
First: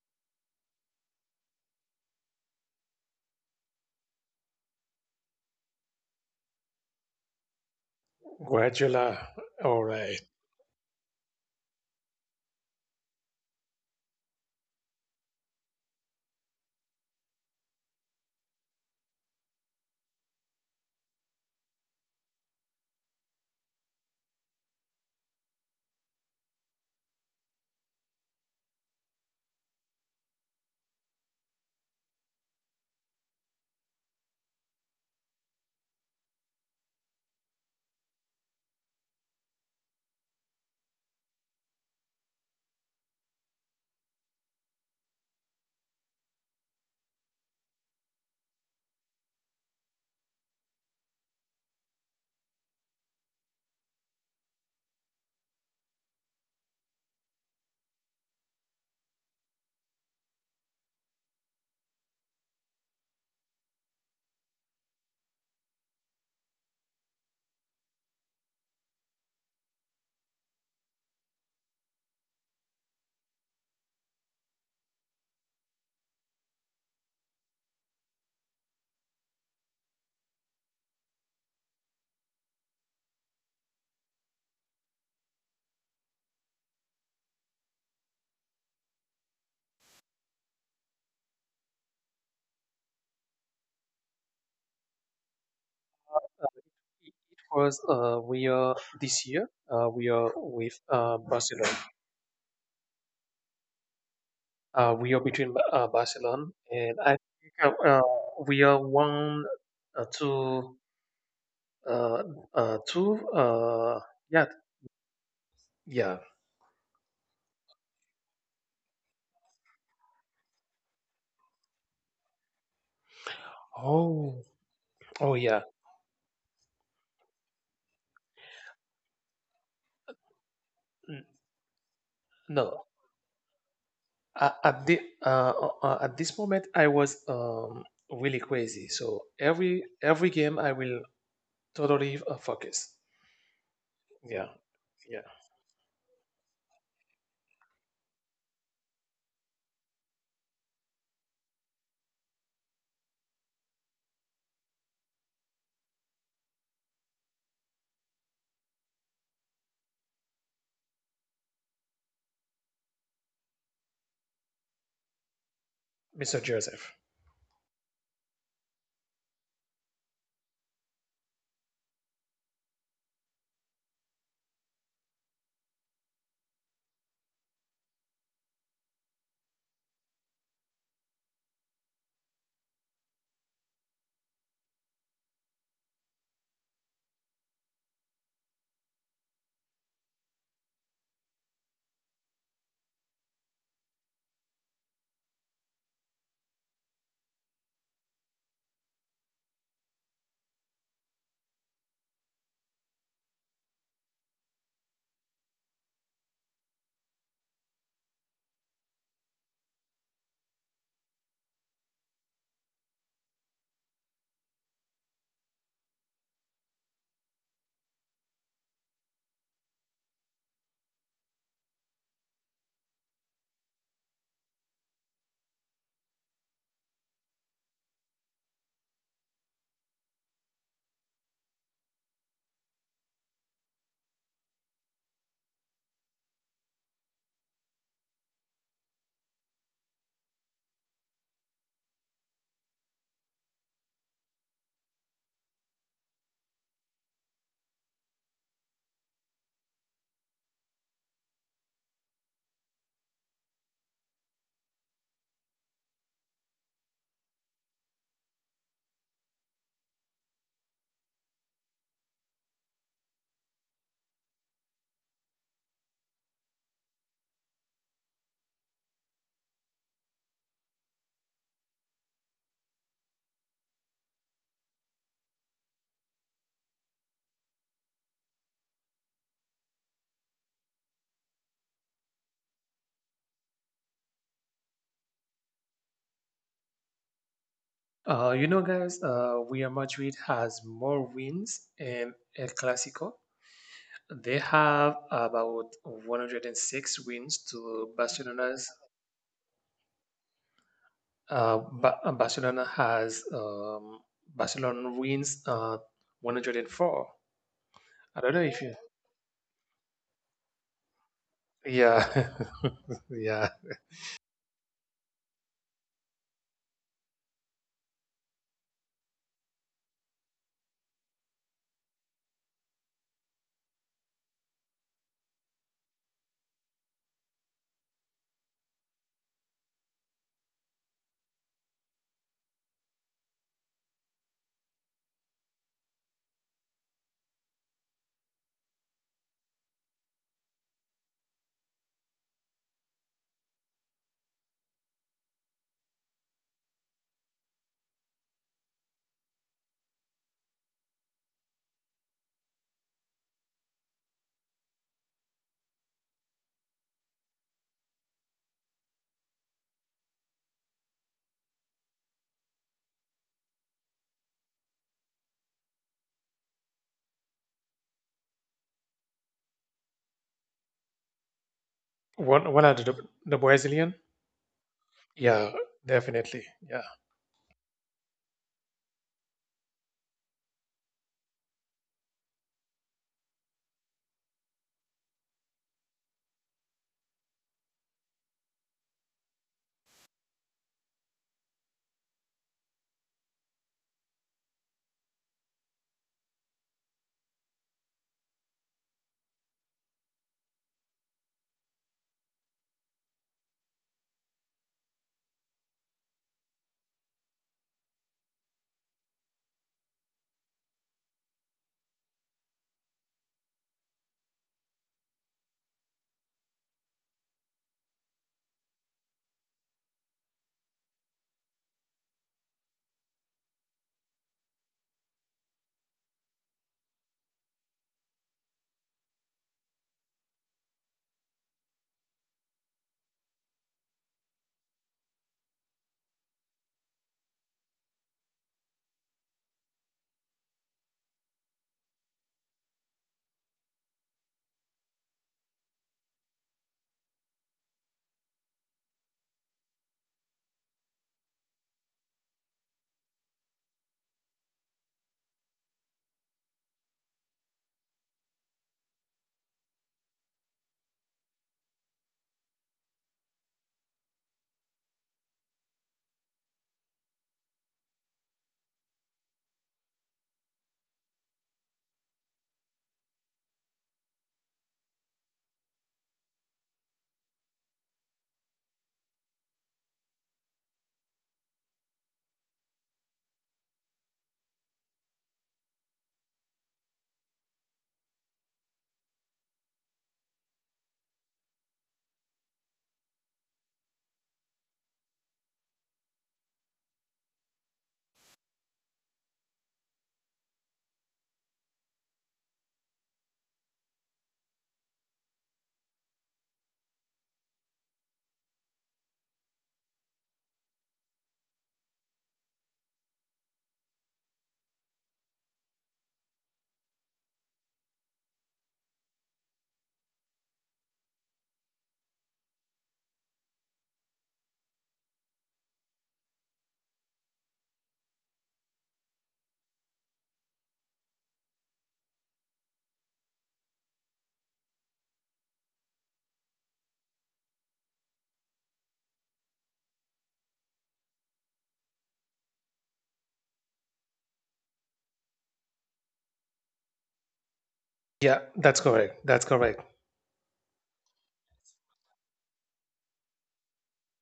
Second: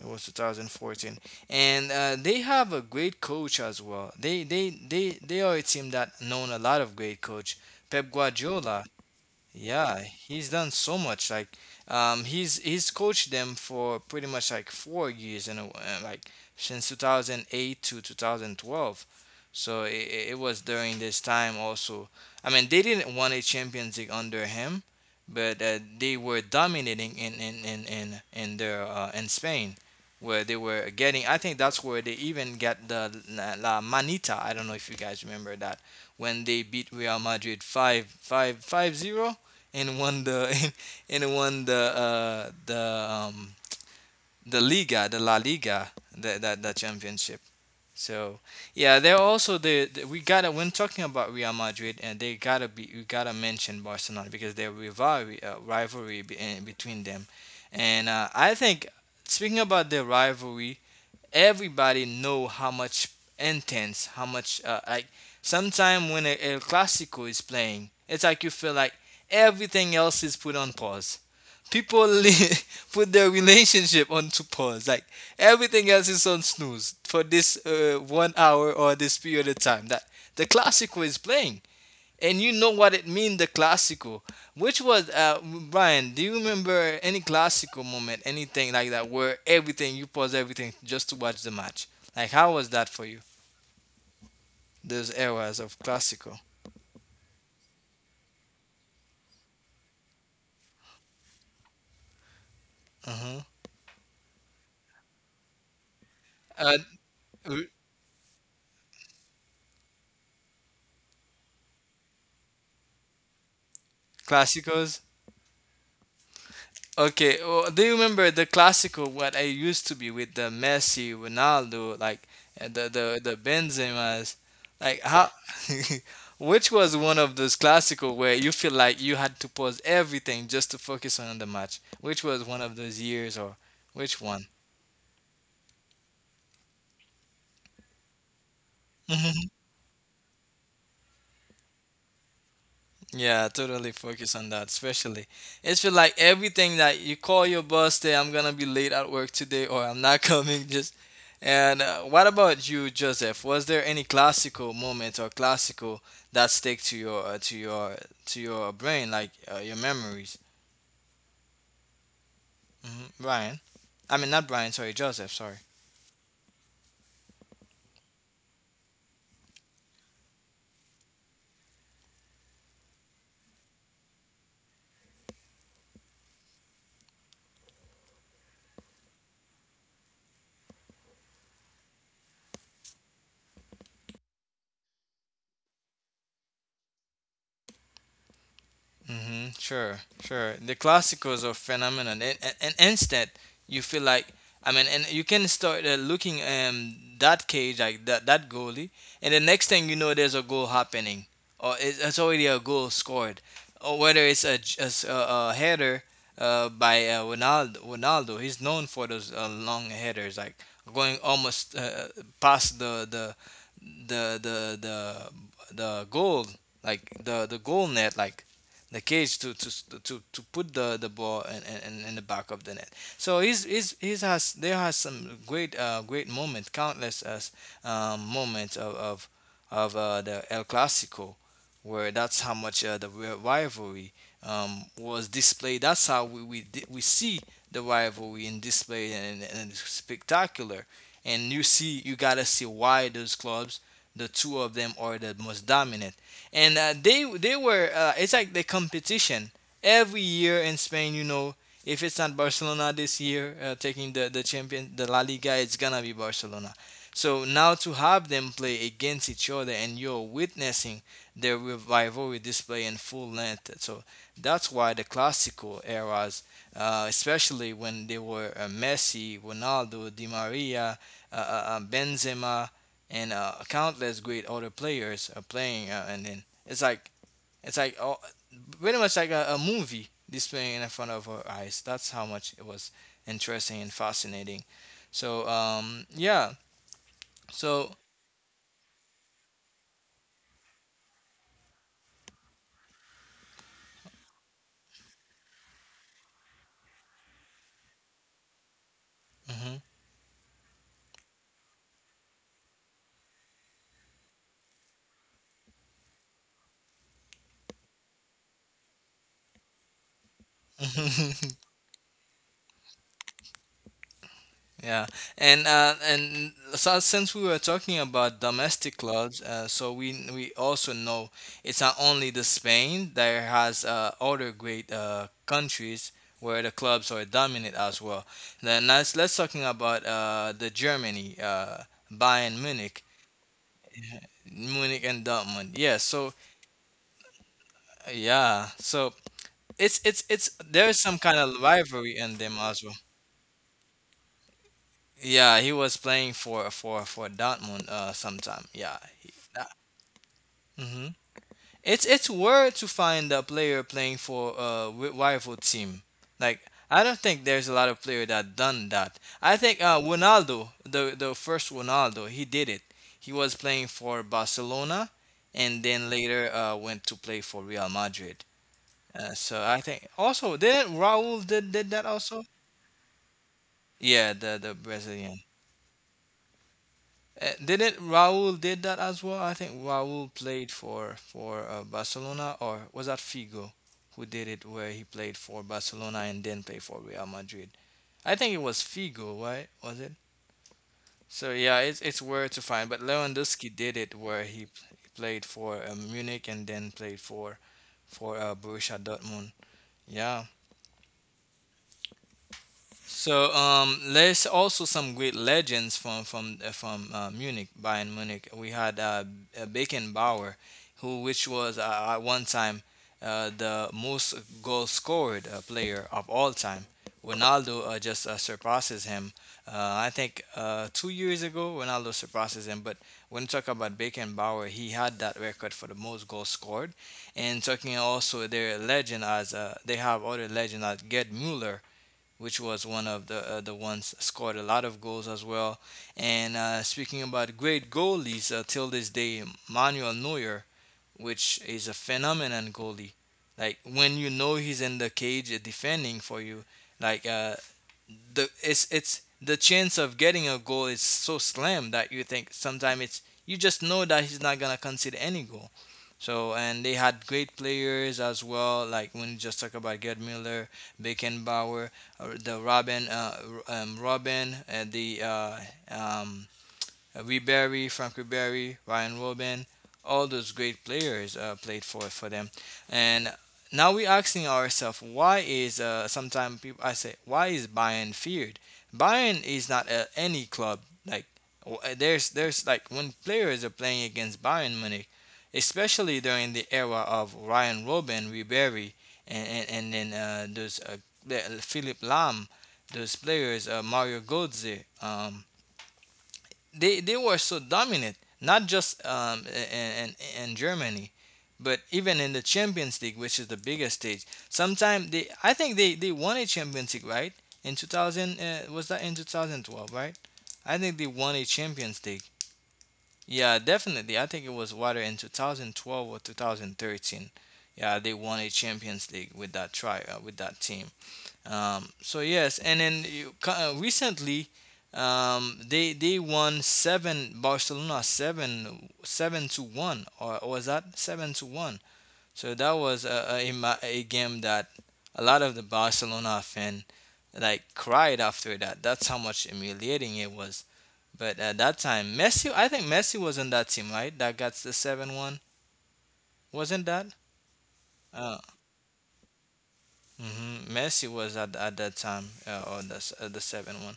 Speaker 1: it was 2014. And they have a great coach as well. They are a team that known a lot of great coach. Pep Guardiola.
Speaker 2: Guardiola. All
Speaker 1: Yeah,
Speaker 2: right.
Speaker 1: he's done so much. Like, he's coached them for pretty much like four years, and like since 2008 to 2012. So it was during this time also. I mean, they didn't win a Champions League under him, but they were dominating in their in Spain, where they were getting. I think that's where they even got the La Manita. I don't know if you guys remember that, when they beat Real Madrid five five five zero and won the [LAUGHS] and won the the Liga, the La Liga, that that championship. So yeah, they're also the, we gotta when talking about Real Madrid, and they gotta be we gotta mention Barcelona because their rivalry in between them. And I think speaking about their rivalry, everybody know how much intense, how much like sometimes when a classical is playing, it's like you feel like everything else is put on pause. People [LAUGHS] put their relationship onto pause. Like everything else is on snooze for this one hour or this period of time that the classical is playing. And you know what it mean, the classical. Which was, Brian, do you remember any classical moment, anything like that, where everything, you pause everything just to watch the match? Like, how was that for you? Those eras of classical.
Speaker 2: It was, we are this year, we are with Barcelona.
Speaker 1: Uh-huh.
Speaker 2: We are between Barcelona, and
Speaker 1: Uh,
Speaker 2: I think
Speaker 1: r-
Speaker 2: we are one, two, uh, two. Yeah,
Speaker 1: classicals?
Speaker 2: yeah.
Speaker 1: Okay, well, do you remember the classical what I used to be with the Messi, Ronaldo, like, and the
Speaker 2: Oh,
Speaker 1: Benzemas, like
Speaker 2: oh yeah.
Speaker 1: how, [LAUGHS] which was one of those classical where you feel like you had to pause everything just to
Speaker 2: N-
Speaker 1: focus on the match? Which was
Speaker 2: No,
Speaker 1: one of those years, or which one?
Speaker 2: at the at this moment I was really crazy. So every
Speaker 1: [LAUGHS]
Speaker 2: every game I will totally focus.
Speaker 1: Yeah, totally
Speaker 2: Yeah.
Speaker 1: focus on that.
Speaker 2: Yeah.
Speaker 1: Especially, it's feel like everything that you call your boss, say I'm gonna be late at work today, or I'm not [LAUGHS] coming. Just, and what about you, Joseph? Was there any classical moment or classical that stick to your to your brain, like your memories? Hmm. Brian, I mean not Brian. Sorry, Joseph. Sorry.
Speaker 2: Mr. Joseph.
Speaker 1: Hmm. Sure, sure. The classicals are phenomenon, and instant. You feel like, I mean, and you can start looking that cage like that goalie, and the next thing you know, there's a goal happening, or it's already a goal scored, or whether it's a a header by Ronaldo. Ronaldo, he's known for those long headers, like going almost past the goal, like the goal net, like the cage to to put the ball in, in the back of the net. So he's has some great great moments, countless as moments of the El Clasico, where that's how much rivalry was displayed. That's how we see the rivalry in display, and it's spectacular. And you see, you gotta see why those clubs, the two of them, are the most dominant. And they were. It's like the competition every year in Spain. You know, if it's not Barcelona this year taking the champion, the La Liga, it's gonna be Barcelona. So now to have them play against each other and you're witnessing their rivalry display in full length. So that's why the classical eras, especially when they were Messi, Ronaldo, Di Maria, Benzema, and countless great other players are playing, and then it's like, it's like, oh, pretty much like a movie displaying in front of our eyes. That's how much it was interesting and fascinating. So yeah, so
Speaker 2: Guys, Real Madrid has more wins in El Clasico. They have about 106 wins to Barcelona's. Uh, ba- uh, Barcelona has um, Barcelona wins 104. I don't know if you.
Speaker 1: mhm. [LAUGHS]
Speaker 2: Yeah, [LAUGHS] yeah.
Speaker 1: Yeah, and so since we were talking about domestic clubs, so we also know it's not only the Spain there has other great countries where the clubs are dominant as well. Then let's talking about the Germany, Bayern Munich, Munich and Dortmund. Yeah, so yeah, so it's there's some kind of rivalry in them as well. Yeah, he was playing for Dortmund sometime. Yeah. Hmm it's weird to find a player playing for a rival team. Like, I don't think there's a lot of player that done that. I think Ronaldo, the first Ronaldo, he did it. He was playing for Barcelona, and then later went to play for Real Madrid. So I think also didn't Raul did that
Speaker 2: One
Speaker 1: also?
Speaker 2: one out of the Brazilian.
Speaker 1: Yeah, the
Speaker 2: Yeah,
Speaker 1: Brazilian.
Speaker 2: definitely. Yeah,
Speaker 1: Didn't Raul did that as well? I think Raul played for Barcelona, or was that Figo, who did it, where he played for Barcelona and then played for Real Madrid? I think it was Figo, right? Was it? So yeah, it's where to find. But Lewandowski did it, where played for Munich, and then played for Borussia Dortmund. Yeah. So there's also some great legends from Munich, Bayern Munich. We had Beckenbauer, who, which was at one time the most goal scored player of all time. Ronaldo just surpasses him. Uh, I think two years ago, Ronaldo surpasses him. But when you talk about Beckenbauer, he had that record for the most goals scored. And talking also their legend as they have other legend as Gerd Müller, which was one of the ones scored a lot of goals as well. And speaking about great goalies, till this day, Manuel Neuer, which is a phenomenon goalie. Like when you know he's in the cage defending for you, like the it's the chance of getting a goal is so slim that you think sometimes it's, you just know that he's not gonna concede any goal. So and they had great players as well, like when you just talk about Gerd Miller, Beckenbauer, or the Robin, Robin, and the um, Ribery, Franck Ribery, Ryan Robben, all those great players played for them. And now we're asking ourselves, why is, sometimes people I say, why is Bayern feared? Bayern is not any club. Like, there's like when players are playing against Bayern Munich, especially during the era of Ryan Robben, Ribery, and then those Philip Lahm, those players, Mario Götze, they were so dominant, not just in, in Germany, but even in the Champions League, which is the biggest stage. Sometimes I think they won a Champions League, right? Was that in 2012, right? I think they won a Champions League. Yeah, definitely. I think it was water in 2012 or 2013. Yeah, they won a Champions League with that team. So yes, and then recently, they won seven Barcelona seven seven to one, or was that seven to one? So that was a game that a lot of the Barcelona fan like cried after that. That's how much humiliating it was. But at that time, I think Messi was in that team, right? That got the 7-1, wasn't that?
Speaker 2: yeah.
Speaker 1: Uh,
Speaker 2: That's correct. That's correct.
Speaker 1: Messi was at that time, on the 7-1.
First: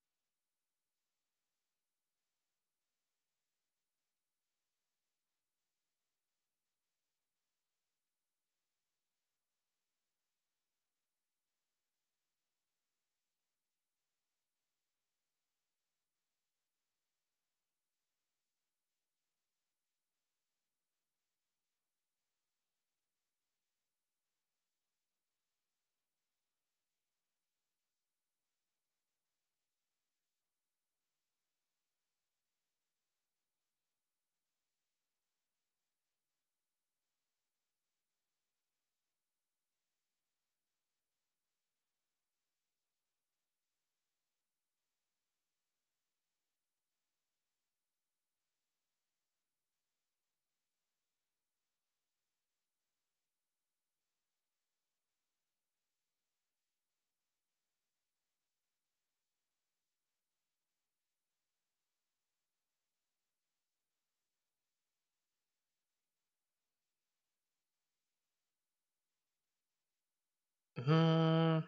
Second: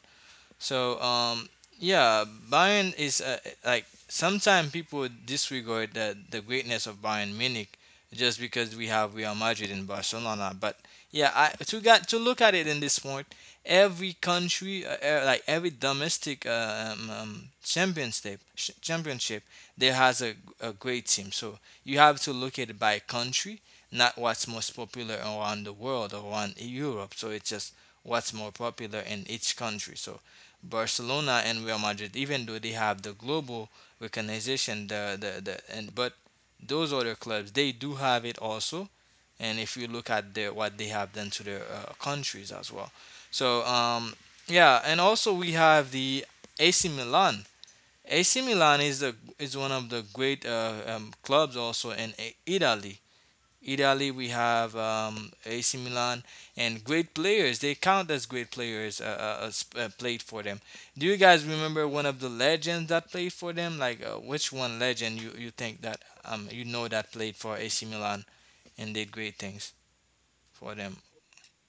Speaker 1: So, yeah, Bayern is like sometimes people disregard the greatness of Bayern Munich just because we have Real Madrid and Barcelona. But yeah, I to got to look at it in this point. Every country, like every domestic, championship, there has a great team. So you have to look at it by country, not what's most popular around the world or around Europe. So it's just what's more popular in each country. So Barcelona and Real Madrid, even though they have the global recognition, the and but those other clubs they do have it also, and if you look at the what they have done to their countries as well. So, yeah, and also we have the AC Milan. AC Milan is the is one of the great clubs also in Italy. We have AC Milan, and great players. They count as great players. Played for them. Do you guys remember one of the legends that played for them? Like, which one legend you think that you know that played for AC Milan and did great things for them?
Speaker 2: Hmm.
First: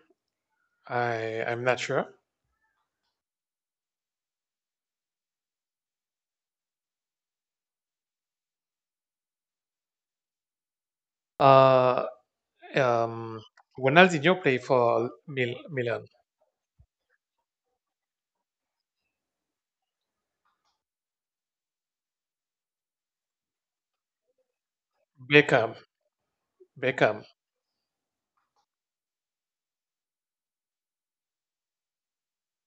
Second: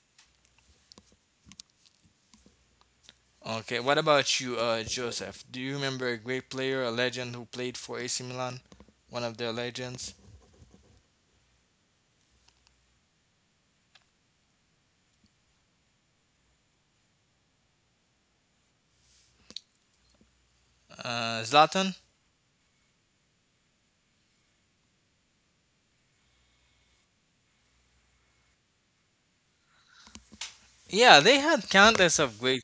Speaker 2: I'm not sure.
Speaker 1: Okay, what about you, Joseph? Do you remember a great player, a legend who played for AC Milan? One of their legends,
Speaker 2: Uh, um, Ronaldinho play for Milan.
Speaker 1: Zlatan.
Speaker 2: Beckham. Beckham.
Speaker 1: Yeah, they had countless of great.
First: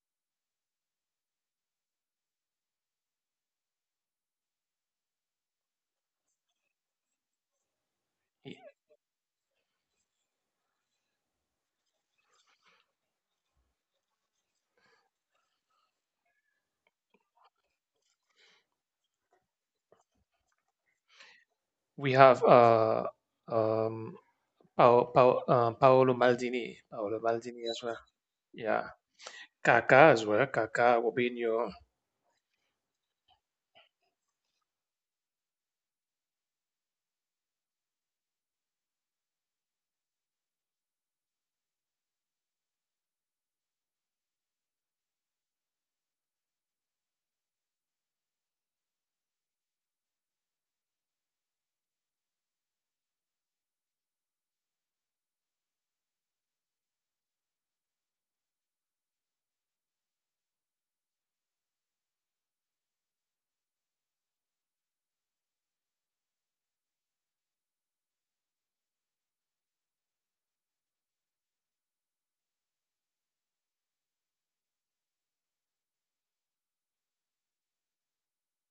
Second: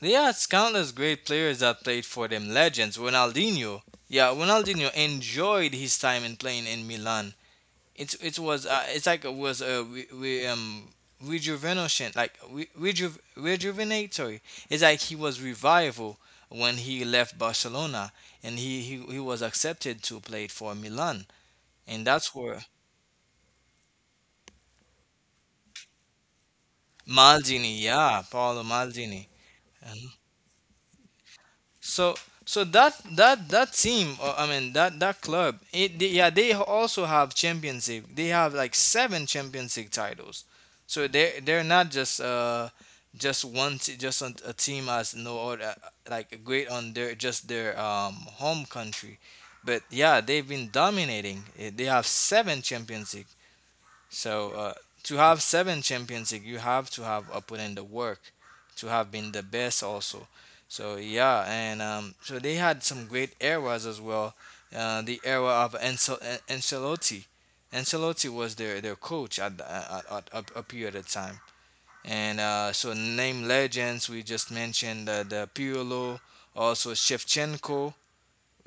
Speaker 1: Yeah, it's countless great players that played for them, legends. Ronaldinho. Yeah, Ronaldinho enjoyed his time in playing in Milan. It was it's like it was a rejuvenation, like rejuvenatory. It's like he was revival when he left Barcelona and he was accepted to play for Milan. And
Speaker 2: We
Speaker 1: that's
Speaker 2: have
Speaker 1: where
Speaker 2: um Paolo Maldini. Paolo Maldini
Speaker 1: Maldini,
Speaker 2: as well.
Speaker 1: yeah, Paolo
Speaker 2: Yeah.
Speaker 1: Maldini.
Speaker 2: Kaká as well. Kaká, Robinho.
Speaker 1: So so that team, I mean that club, yeah, they also have Champions League. They have like seven Champions League titles. So they're not just just just a team as no other, like, great on their, just their home country. But yeah, they've been dominating. They have seven Champions League. So, to have seven Champions League, you have to have put in the work to have been the best also. So yeah, and, so they had some great eras as well. The era of Ancelotti. Ancelotti was their coach at, the- at a period of time. And so name legends, we just mentioned the Pirlo, also Shevchenko,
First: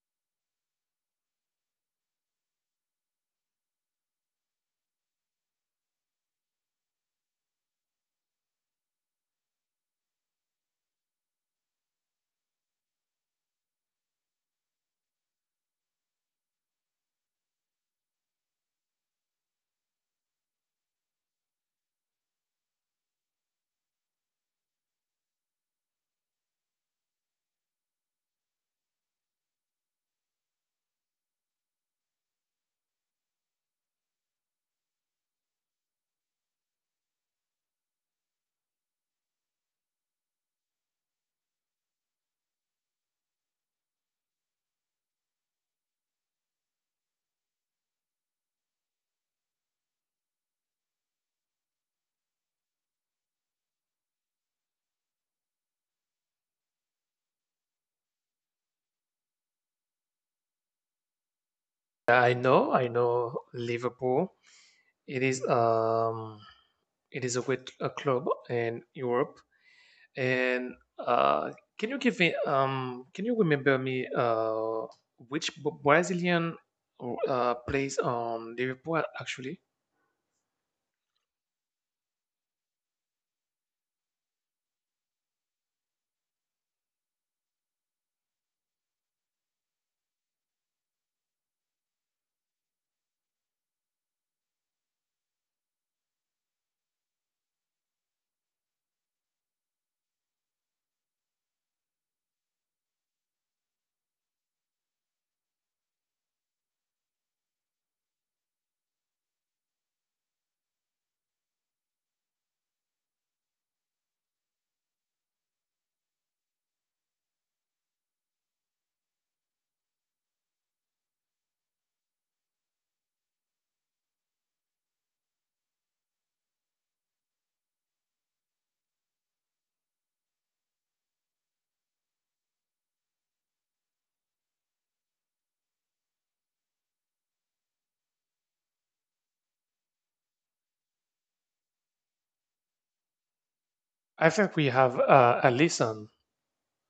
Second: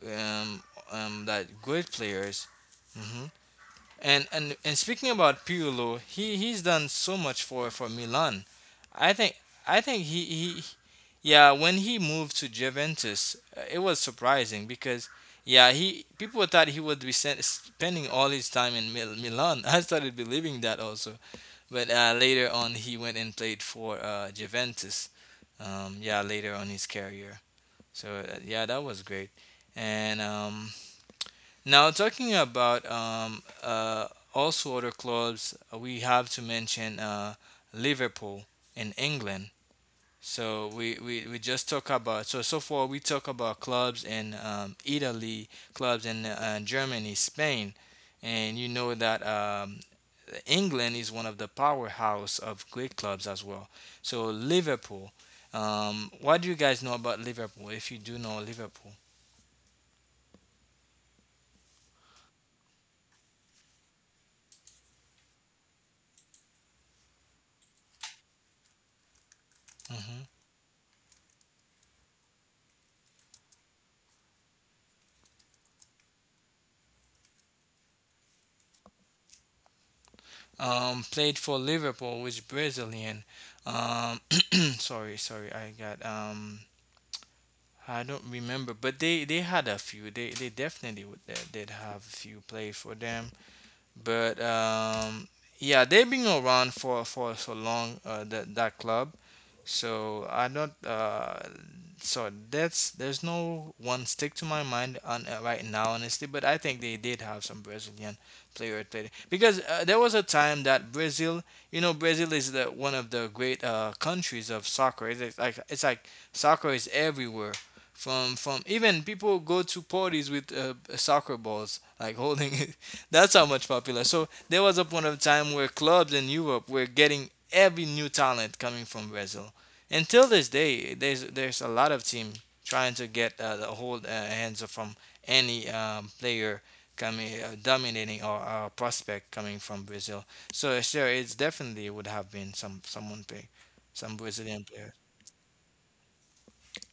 Speaker 1: um, that great players. Mm-hmm. And speaking about Pirlo, he's done so much for Milan. I think I think he yeah, when he moved to Juventus, it was surprising because yeah, he people thought he would be spending all his time in Milan. [LAUGHS] I started believing that also, but later on he went and played for Juventus. Yeah, later on his career. So, yeah, that was great. And, now talking about also other clubs, we have to mention Liverpool in England. So we just talk about, so far we talk about clubs in, Italy, clubs in Germany, Spain, and you know that, England is one of the powerhouse of great clubs as well. So Liverpool, what do you guys know about Liverpool? If you do know Liverpool.
Speaker 2: Yeah, I know. I know Liverpool. It is um it is a good, a club in Europe.
Speaker 1: hmm
Speaker 2: And can you remember me, which Brazilian plays on Liverpool actually?
Speaker 1: Played for Liverpool, was Brazilian. Um, [CLEARS THROAT] sorry, I got I don't remember, but they had a few. They definitely they did have a few play for them, but yeah, they've been around for so long, that club. So I don't. So that's there's no one stick to my mind on, right now, honestly. But I think they did have some Brazilian player played, because there was a time that Brazil, you know, Brazil is the one of the great countries of soccer. It's it's like soccer is everywhere, from even people go to parties with soccer balls like [LAUGHS] holding it. That's how much popular. So there was a point of time where clubs in Europe were getting every new talent coming from Brazil. Until this day, there's a lot of team trying to get the whole, hands from any, player coming, dominating, or prospect coming from Brazil. So sure, it's definitely would have been some someone play some
Speaker 2: I think
Speaker 1: Brazilian
Speaker 2: we
Speaker 1: player.
Speaker 2: have Alisson.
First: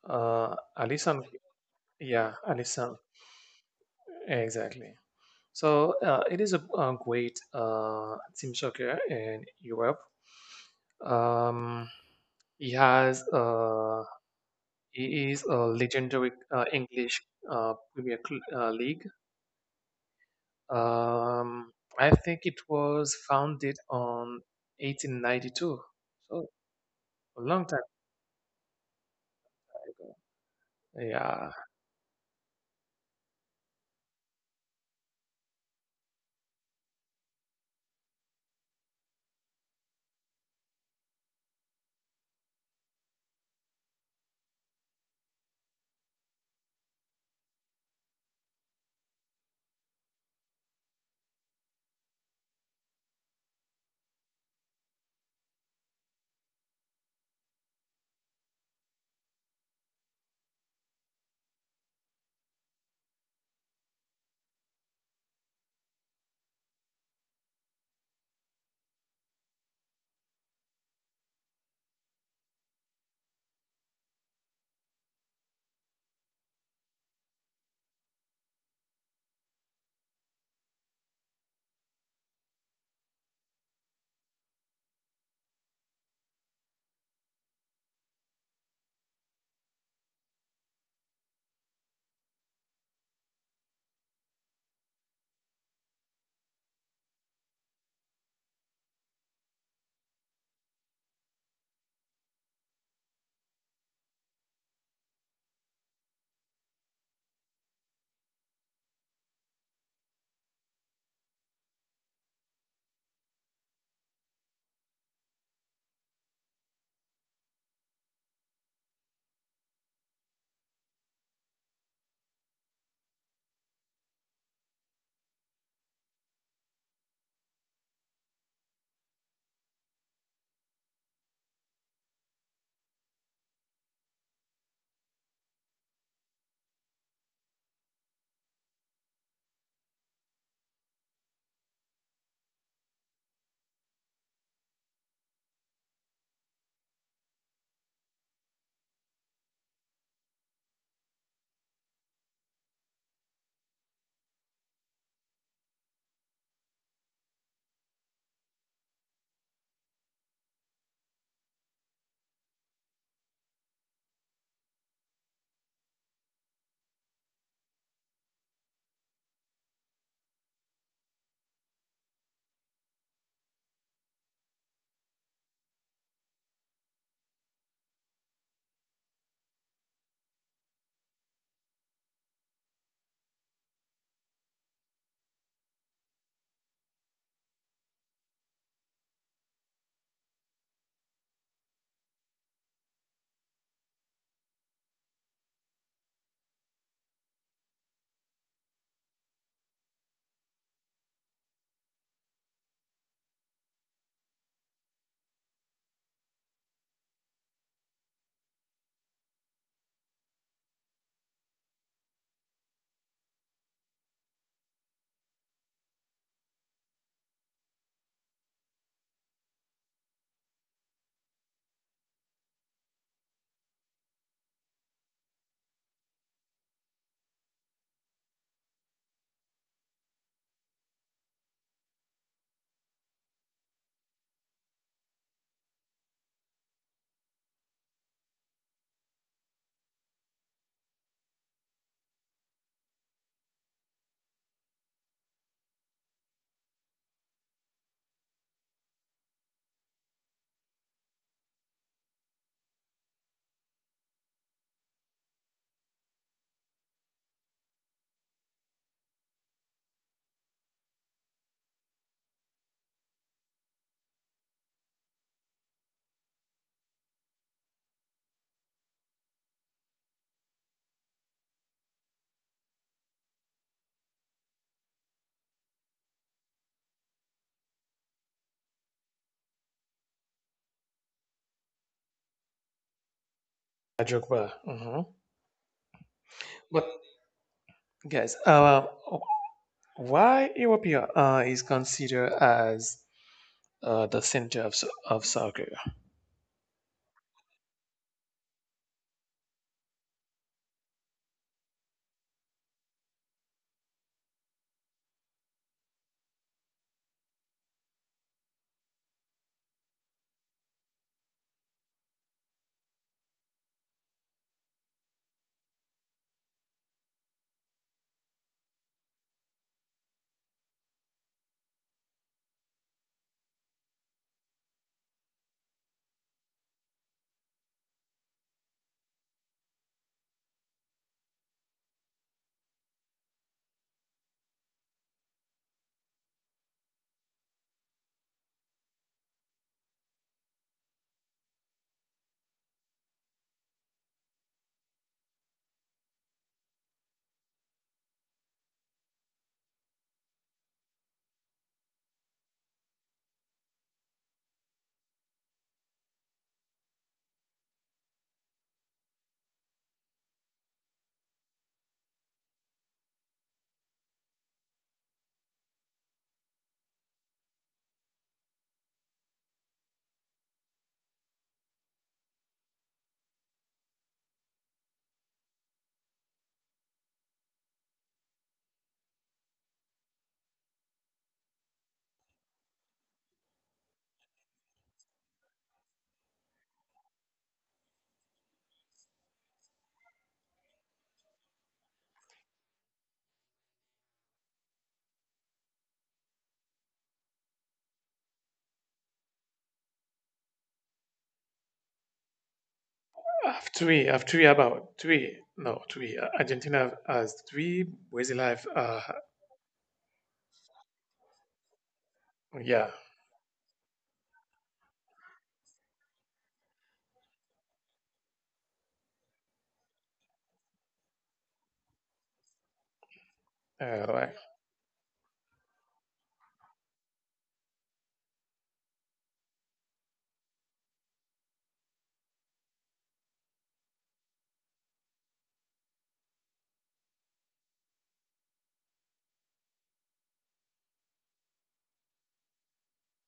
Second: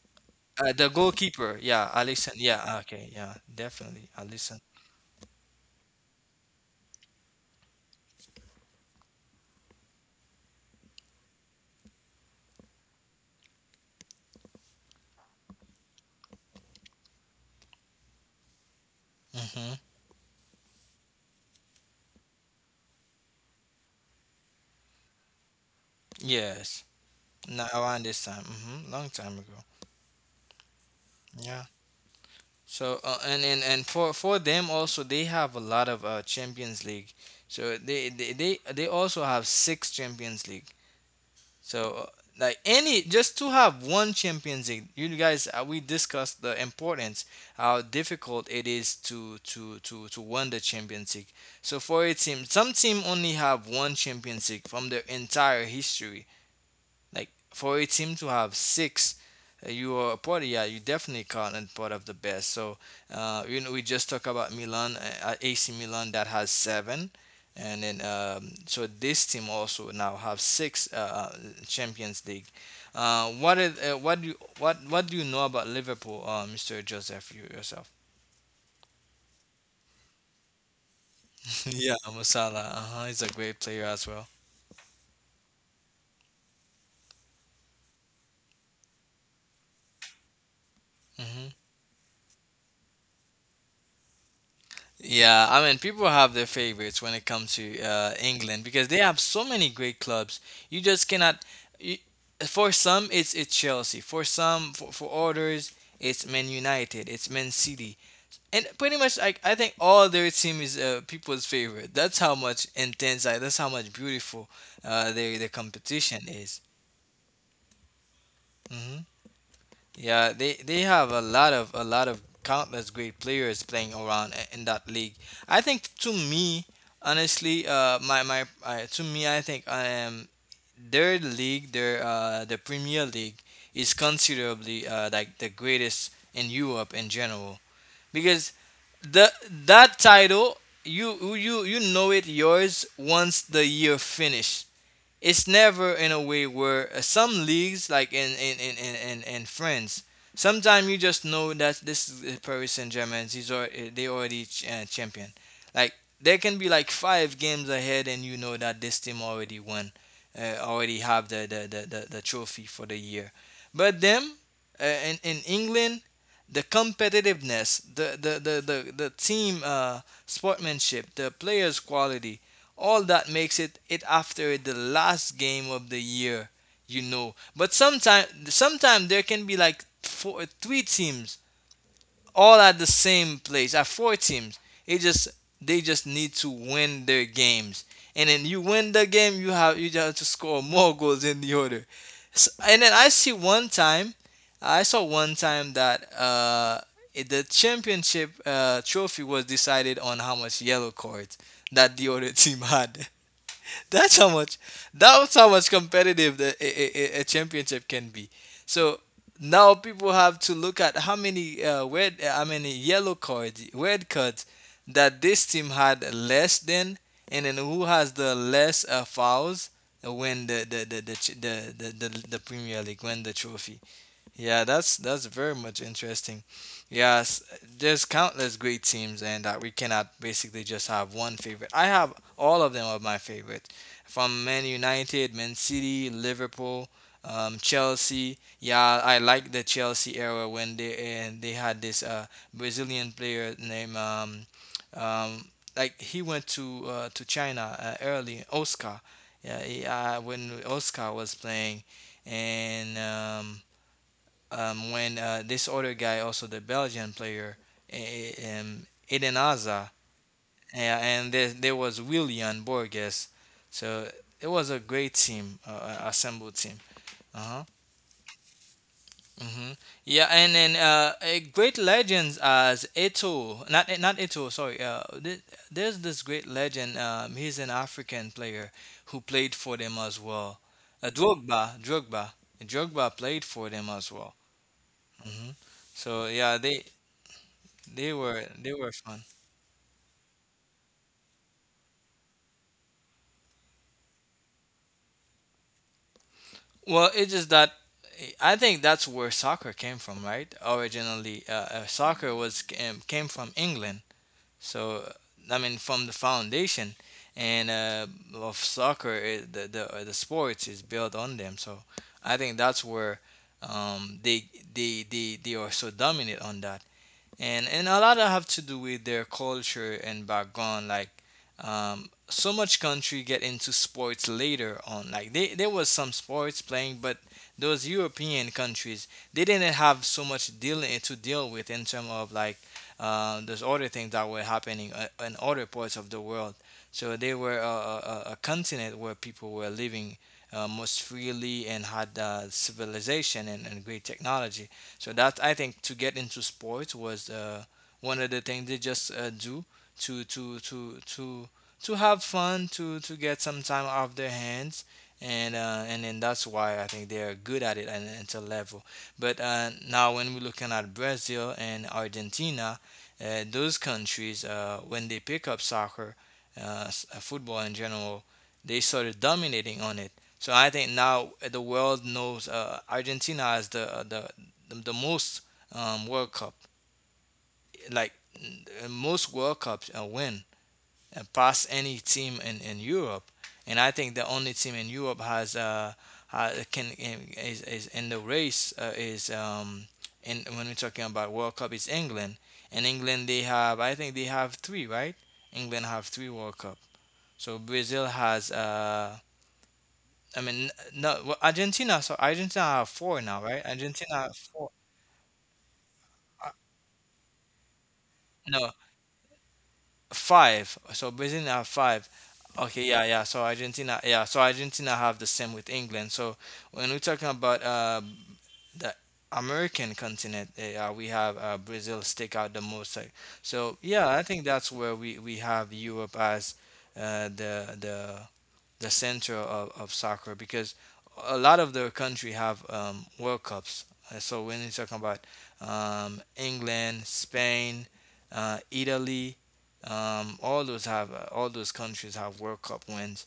Speaker 1: The
Speaker 2: Alisson,
Speaker 1: goalkeeper, yeah,
Speaker 2: yeah,
Speaker 1: Alisson. Yeah,
Speaker 2: Alisson.
Speaker 1: okay, yeah, definitely Alisson.
Speaker 2: Exactly. So it is a great team soccer in Europe. Um, he has uh, he is a legendary English Premier League.
Speaker 1: Mm-hmm.
Speaker 2: Um, I think it was founded on 1892, so
Speaker 1: Yes.
Speaker 2: a long
Speaker 1: Now
Speaker 2: time.
Speaker 1: I understand. Mm-hmm. Long time ago.
Speaker 2: Yeah,
Speaker 1: Yeah. So, and for them also they have a lot of Champions League. So they also have six Champions League. So, like, any, just to have one Champions League, you guys, we discussed the importance how difficult it is to win the Champions League. So for a team, some team only have one Champions League from their entire history. Like, for a team to have six, you are a part of, yeah, you definitely can't part of the best. So, you know, we just talk about Milan, AC Milan that has seven, and then, so this team also now have six, Champions League. What do you know about Liverpool, Mr. Joseph, you yourself? [LAUGHS] Yeah, Musala. Uh-huh, he's a great player as well. hmm Yeah, I mean, people have their favorites when it comes to, England because they have so many great clubs. You just cannot. You, for some, it's Chelsea. For others, it's Man United. It's Man City. And pretty much, like, I think all their team is, people's favorite. That's how much intense. Like, that's how much beautiful, their competition is. Mm-hmm. Yeah, they have a lot of countless great players playing around, in that league. I think to me, honestly, I think, the Premier League is considerably, like, the greatest in Europe in general. Because the, that title, you know it yours once the year finish. It's never in a way where, some leagues like in France. Sometimes you just know that this is, Paris Saint-Germain, he's they already champion. Like there can be like five games ahead, and you know that this team already won, already have the trophy for the year. But them, in England, the competitiveness, the team, sportsmanship, the players quality, all that makes it, after the last game of the year, you know. But sometimes there can be like four three teams all at the same place, at four teams. It just they just need to win their games, and then you win the game, you have to score more [LAUGHS] goals than the other. S and then I see one time I saw one time that, the championship, trophy was decided on how much yellow cards that the other [LAUGHS] team had. That's how much. That's how much competitive the, a championship can be. So now people have to look at how many, how many yellow cards, red cards that this team had less than, and then who has the less, fouls when the, ch- the Premier League win the trophy. Yeah, that's very much interesting. Yes, there's countless great teams, and that we cannot basically just have one favorite. I have all of them are my favorite, from Man United, Man City, Liverpool, Chelsea. Yeah, I like the Chelsea era when they had this Brazilian player named um, he went to China early Oscar. Yeah, when Oscar was playing, and. When this other guy, also the Belgian player, Eden Hazard, and there was William Borges. So it was a great team, assembled team. Uh-huh. hmm Yeah, and then great legends as Eto, not not Eto, sorry. There's this great legend. He's an African player who played for them as well. Drogba, Drogba, Drogba played for them as well.
Speaker 2: Drogba.
Speaker 1: Hmm so yeah, they
Speaker 2: But
Speaker 1: They
Speaker 2: guys,
Speaker 1: were they were fun.
Speaker 2: why Europia is considered as the center of soccer.
Speaker 1: Well, it's just that I think that's where soccer came from, right? Originally, soccer was came from England. So I mean, from the foundation and of soccer, the sports is built on them. So I think that's where um, they they are so dominant on that. And a lot of have to do with their culture and background like so much country get into sports later on like there was some sports playing, but those European countries, they didn't have so much dealing to deal with in terms of like those other things that were happening in other parts of the world. So they were a continent where people were living most freely and had civilization and great technology. So that I think to get into sports was one of the things they just do to to to to to have fun, to get some time off their hands, and then that's why I think they are good at it at an inter level. But now when we're looking at Brazil and Argentina, those countries when they pick up soccer, football in general, they started dominating on it. So I think now the world knows Argentina as the most World Cup, like most World Cups win, and past any team in Europe. And I think the only team in Europe has ha can is in the race is in when we're talking about World Cup is England. And England, they have, I think they have three, right? England have three World Cup. So Brazil has I mean n- no well, Argentina have four now, right?
Speaker 2: Three,
Speaker 1: Argentina
Speaker 2: have
Speaker 1: have
Speaker 2: three,
Speaker 1: four.
Speaker 2: about three. No, three.
Speaker 1: Uh,
Speaker 2: Argentina has three. Brazil have,
Speaker 1: no Five. So Brazil have five. Okay,
Speaker 2: yeah,
Speaker 1: yeah, yeah. So Argentina, yeah. So Argentina have the same with England. So when we're talking about the American continent, we have Brazil stick out the most. So yeah, I
Speaker 2: right.
Speaker 1: think that's where we have Europe as uh, the the the center of soccer, because a lot of the country have World Cups. So when you're talking about England, Spain, Italy, all those have all those countries have World Cup wins.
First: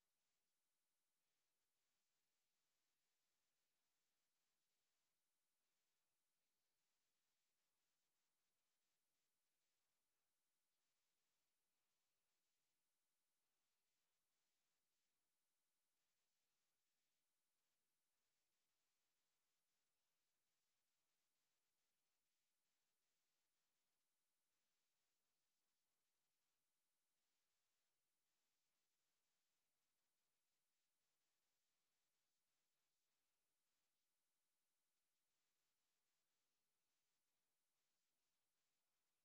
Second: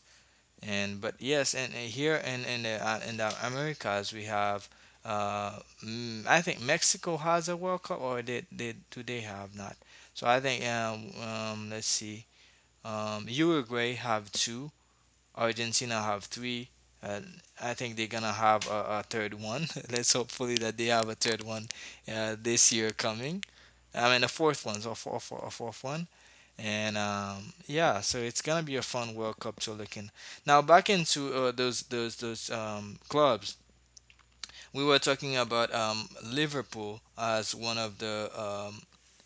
Speaker 1: And but yes, and here in the Americas we have. Uh, I think Mexico has a World Cup, or did they, do they have not? So I think let's see. Uruguay have two. Argentina have three. Uh, I think they're gonna have a third one. [LAUGHS] Let's hopefully that they have a third one this year coming. I mean a fourth one, so a fourth one, and yeah, so it's gonna be a fun World Cup to look in. Now back into those clubs. We were talking about Liverpool as one of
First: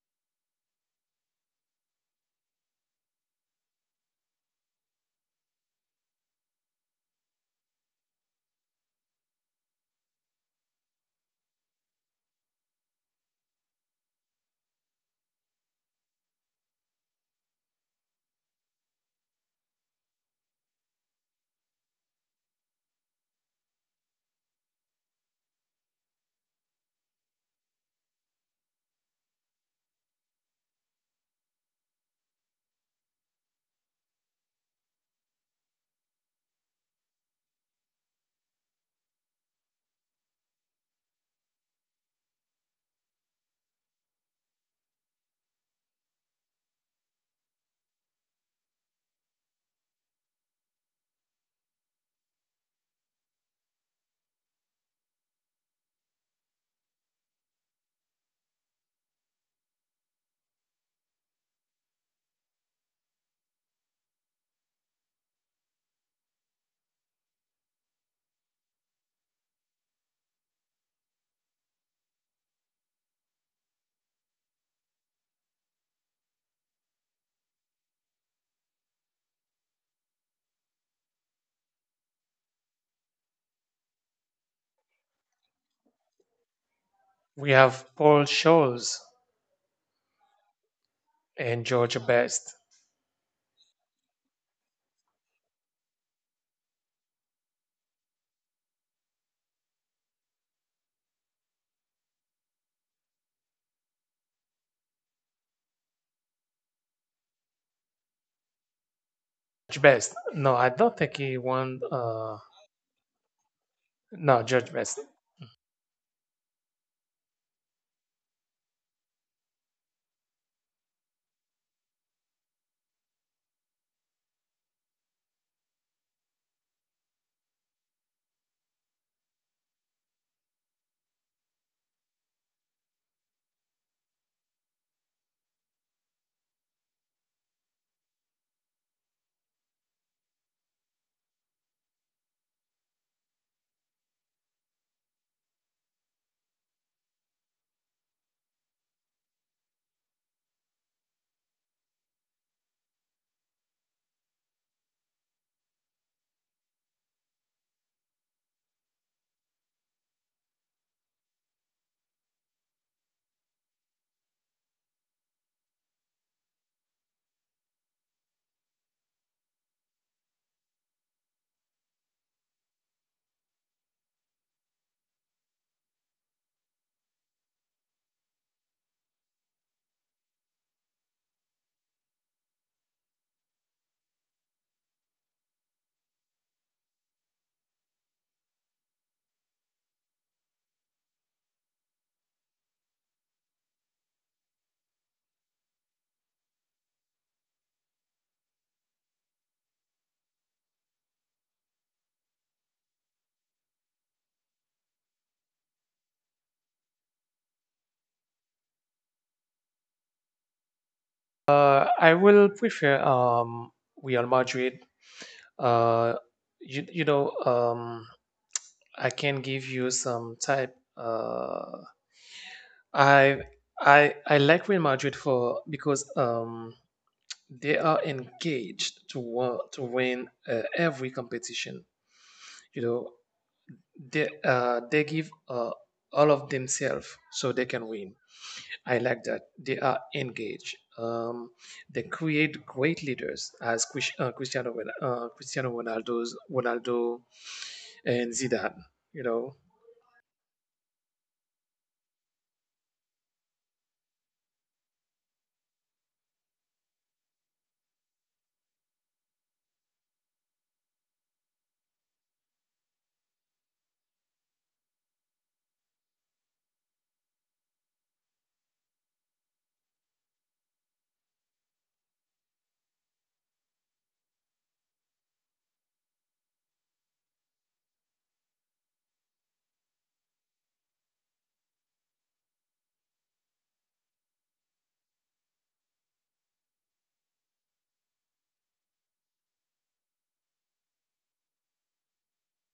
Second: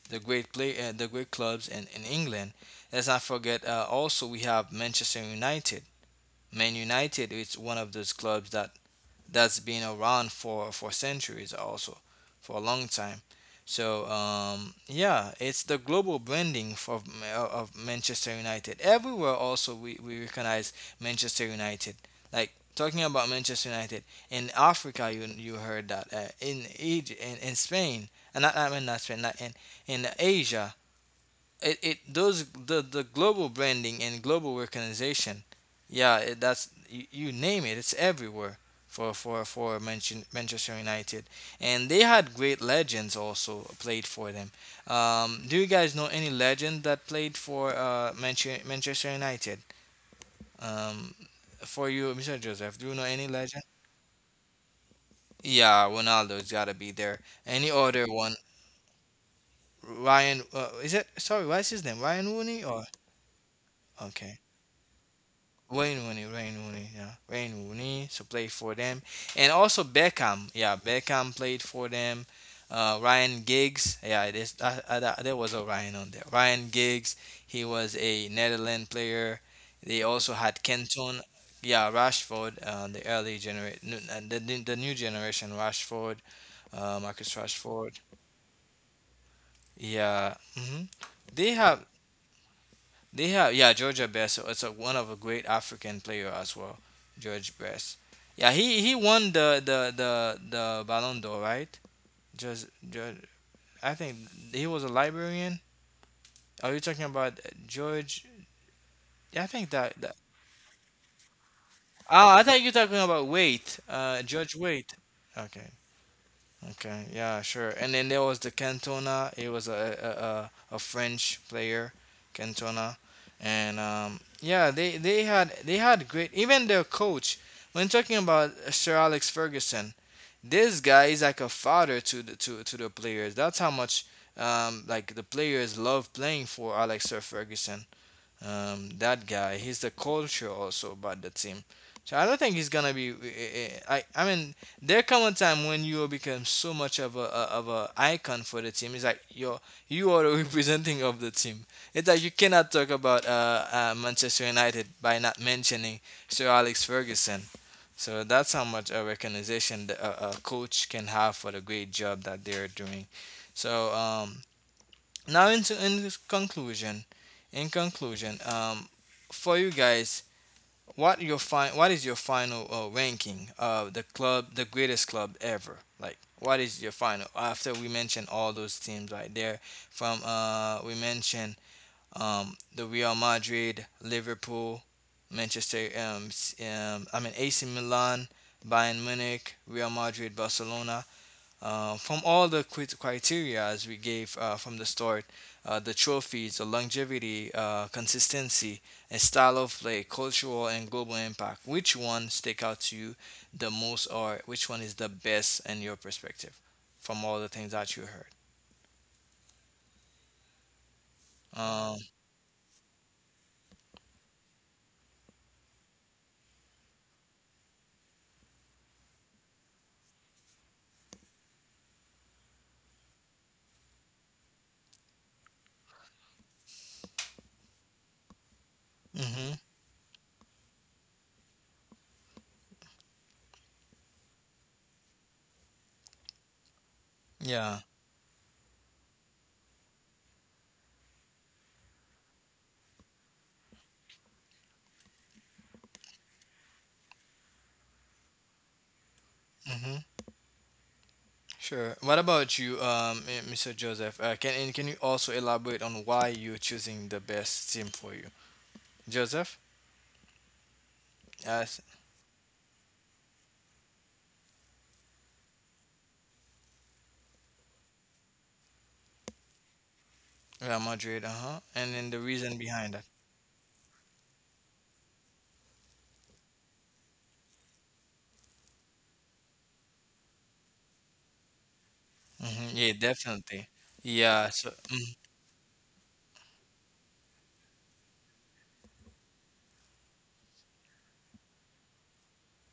Speaker 1: the great play the great clubs in England. Let's not forget also we have Manchester United. Man United is one of those clubs that that's been around for centuries also for a long time. So yeah, it's the global branding of Manchester United. Everywhere also we recognize Manchester United. Like talking about Manchester United in Africa, you heard that in Egypt, in Spain, and not I mean not Spain, not in in Asia, it those the global branding and global recognition. Yeah, that's you name it, it's everywhere for Manchester United. And they had great legends also played for them. Do you guys know any legend that played for Manchester United? um for you, Mr. Joseph, do you know any legend? Yeah, Ronaldo's got to be there. Any other one? Ryan, is it, sorry, what's his name? Ryan Rooney or, okay, Wayne Rooney, Wayne Rooney, yeah, Wayne Rooney. So play for them, and also Beckham. Yeah, Beckham played for them. Ryan Giggs. Yeah, this there was a Ryan on there. Ryan Giggs. He was a Netherlands player. They also had Kenton. Yeah, Rashford. The early generation, the new generation. Rashford, Marcus
Speaker 2: We have
Speaker 1: Rashford.
Speaker 2: Paul Scholes
Speaker 1: Yeah. hmm They
Speaker 2: and
Speaker 1: have.
Speaker 2: George Best.
Speaker 1: They have, yeah, Georgia Best. So it's a one of a great African player as well, George Best. Yeah, he won the Ballon d'Or, right? Just I think he was a Liberian. Are you talking about George? Yeah, I think
Speaker 2: George
Speaker 1: that, that
Speaker 2: Best. No, I don't think he won.
Speaker 1: oh, I thought you're talking about Wait,
Speaker 2: No,
Speaker 1: George
Speaker 2: George
Speaker 1: Wait.
Speaker 2: Best.
Speaker 1: Okay. Okay, yeah, sure. And then there was the Cantona. It was a French player, Cantona, and yeah, they had great. Even their coach, when talking about Sir Alex Ferguson, this guy is like a father to to the players. That's how much like the players love playing for Alex Sir Ferguson, that guy. He's the culture also about the team. So I don't think he's gonna be. I mean, there come a time when you become so much of a icon for the team. It's like you are the [LAUGHS] representing of the team. It's like you cannot talk about Manchester United by not mentioning Sir Alex Ferguson. So that's how much a recognition a coach can have for the great job that they're doing. So now in this conclusion, in conclusion, for you guys, what is your final ranking of the club, the greatest club ever? Like what is your final after we mention all those teams right there? From we mentioned the Real Madrid, Liverpool, Manchester I mean AC Milan, Bayern Munich, Real Madrid, Barcelona. From all the criteria as we gave from the start, the trophies, the longevity, consistency, and style of play, cultural and global impact, which one stick out to you the most, or which one is the best in your perspective from all the things that you heard? Um,
Speaker 2: I will prefer Real Madrid. Uh, you you know um I can give you some type. I I like Real Madrid for because they are engaged
Speaker 1: hmm
Speaker 2: to win every competition. You know, they they give all of themselves so they
Speaker 1: yeah,
Speaker 2: can win. I like that they are engaged. They create great leaders as Cristiano Ronaldo and Zidane. You know,
Speaker 1: hmm sure. What about you, Mr. Joseph? Can and can you also elaborate on why you're choosing the best team for you, Joseph? Real Madrid, uh-huh. And then the reason behind that. Hmm Yeah, definitely. Yeah, so mm-hmm.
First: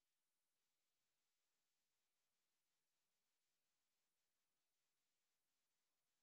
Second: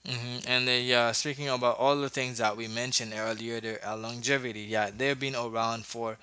Speaker 1: Mm-hmm, and then yeah, speaking about all the things that we mentioned earlier, their longevity, yeah, they've been around for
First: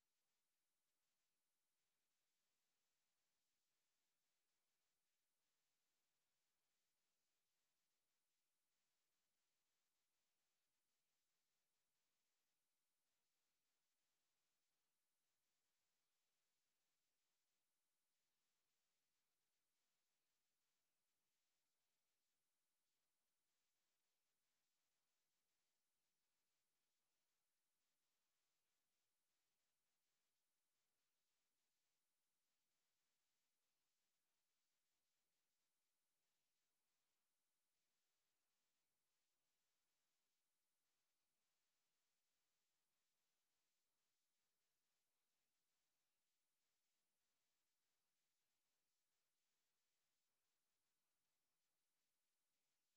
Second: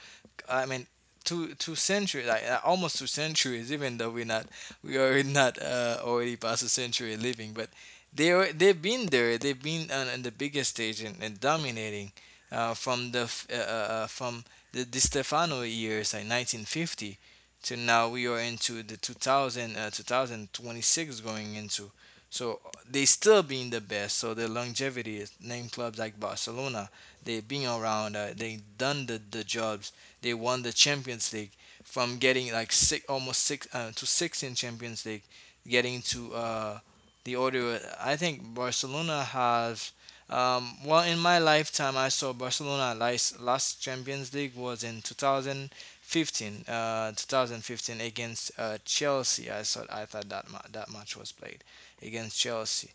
Speaker 1: I mean, two two centuries, like almost two centuries. Even though we're not, we are not already past a century living, but they are, they've been there. They've been on the biggest stage and dominating uh, from the f- uh, uh, from the Di Stefano years, like 1950, to now we are into the 2000, 2026 going into. So they still being the best. So the longevity is name clubs like Barcelona, they being around. They done the job, they won the Champions League from getting like six, almost six to six in Champions League, getting to the order. I think Barcelona have. Well, in my lifetime, I saw Barcelona last last Champions League was in 2015. 2015 against Chelsea. I thought that that match was played against Chelsea.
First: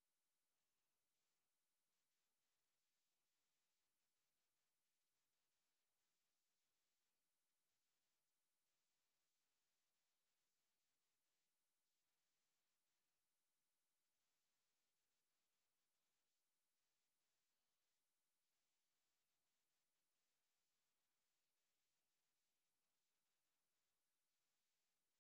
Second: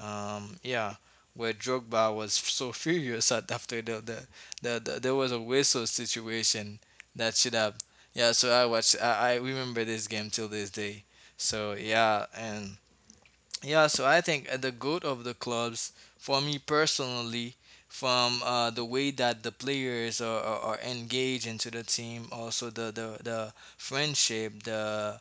Speaker 1: Yeah, where Drogba was so furious [LAUGHS] at after the there was a whistle situation that should have. Yeah, so I watched. I remember this game till this day. So yeah, and yeah, so I think the goat of the clubs for me personally, from the way that the players are, are engaged into the team, also the friendship,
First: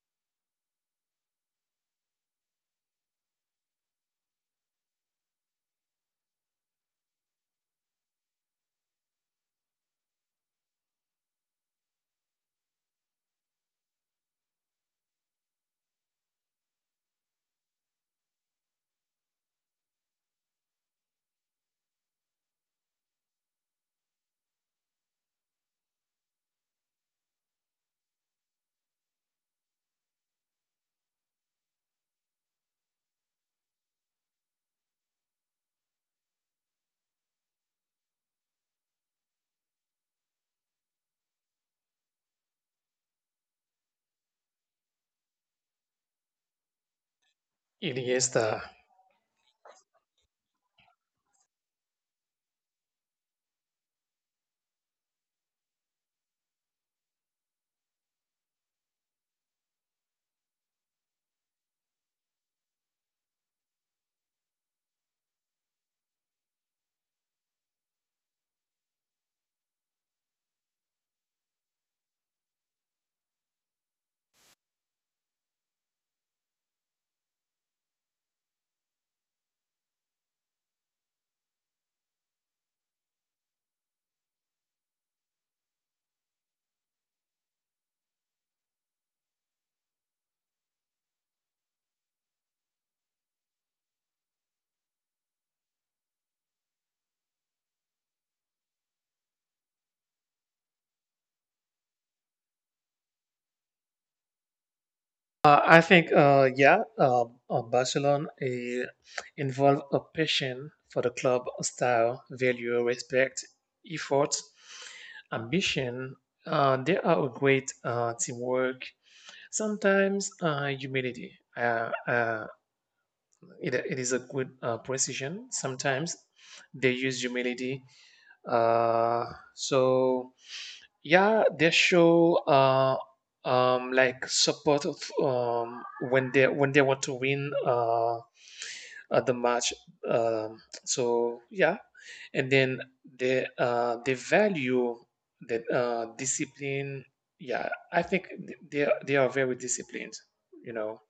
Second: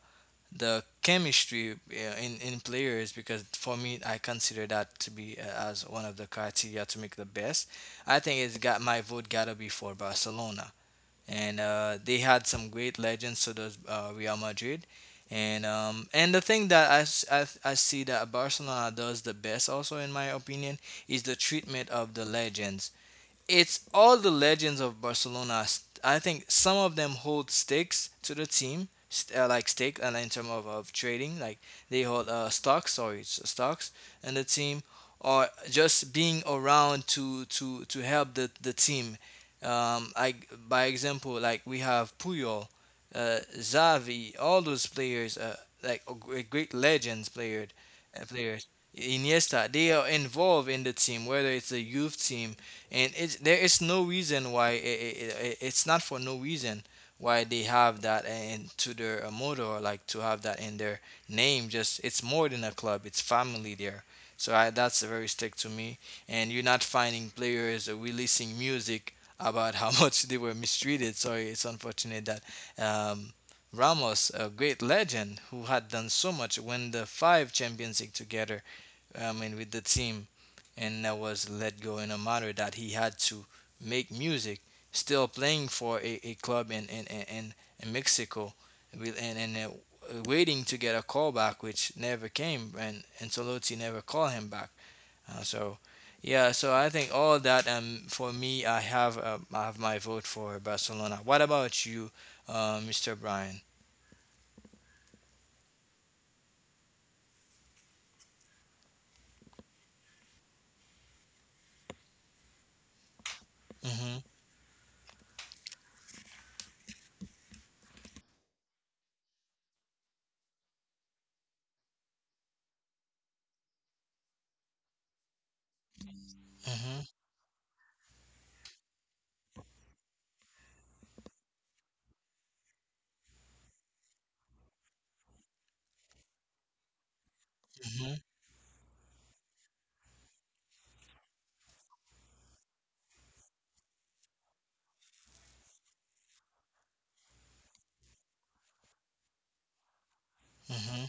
Speaker 1: the chemistry yeah, in players, because for me I consider that to be as one of the criteria to make the best. I think it's got my vote gotta be for Barcelona, and they had some great legends. So does Real Madrid, and and the thing that I, s- I see that Barcelona does the best also in my opinion is the treatment of the legends, it's all the legends of Barcelona. I think some of them hold stakes to the team, like stake, and in terms of trading, like they hold stocks, sorry, stocks in the team, or just being around to to help the team. I by example, like we have Puyol, Xavi, all those players, great legends player,
Speaker 2: Iniesta.
Speaker 1: players. Iniesta, they are involved in the team, whether it's a youth team. And it's there is no reason why it's not for no reason why they have that into their motto, like to have that in their name. Just it's more than a club, it's family there. So that's very stick to me, and you're not finding players releasing music about how [LAUGHS] much they were mistreated. Sorry, it's unfortunate that um, Ramos, a great legend who had done so much, win the five Champions League together, I mean, with the team, and I was let go in a matter that he had to make music, still playing for a club in Mexico, and waiting to get a call back, which never came, and Solotti never called him back. So, yeah, so I think all that. For me, I have my vote for Barcelona. What about you, Mr. Brian?
Speaker 2: I think, yeah, Barcelona involve a passion for the club style, value, respect,
Speaker 1: Mm-hmm.
Speaker 2: effort, ambition. There are a great teamwork, sometimes humility. It is a good precision. Sometimes they
Speaker 1: Mm-hmm.
Speaker 2: use humility. Uh, so yeah, they show like support of, um, when they want to win the match. So yeah, and then they value that discipline. Yeah, I think they are very disciplined. You know.
Speaker 1: Mm-hmm.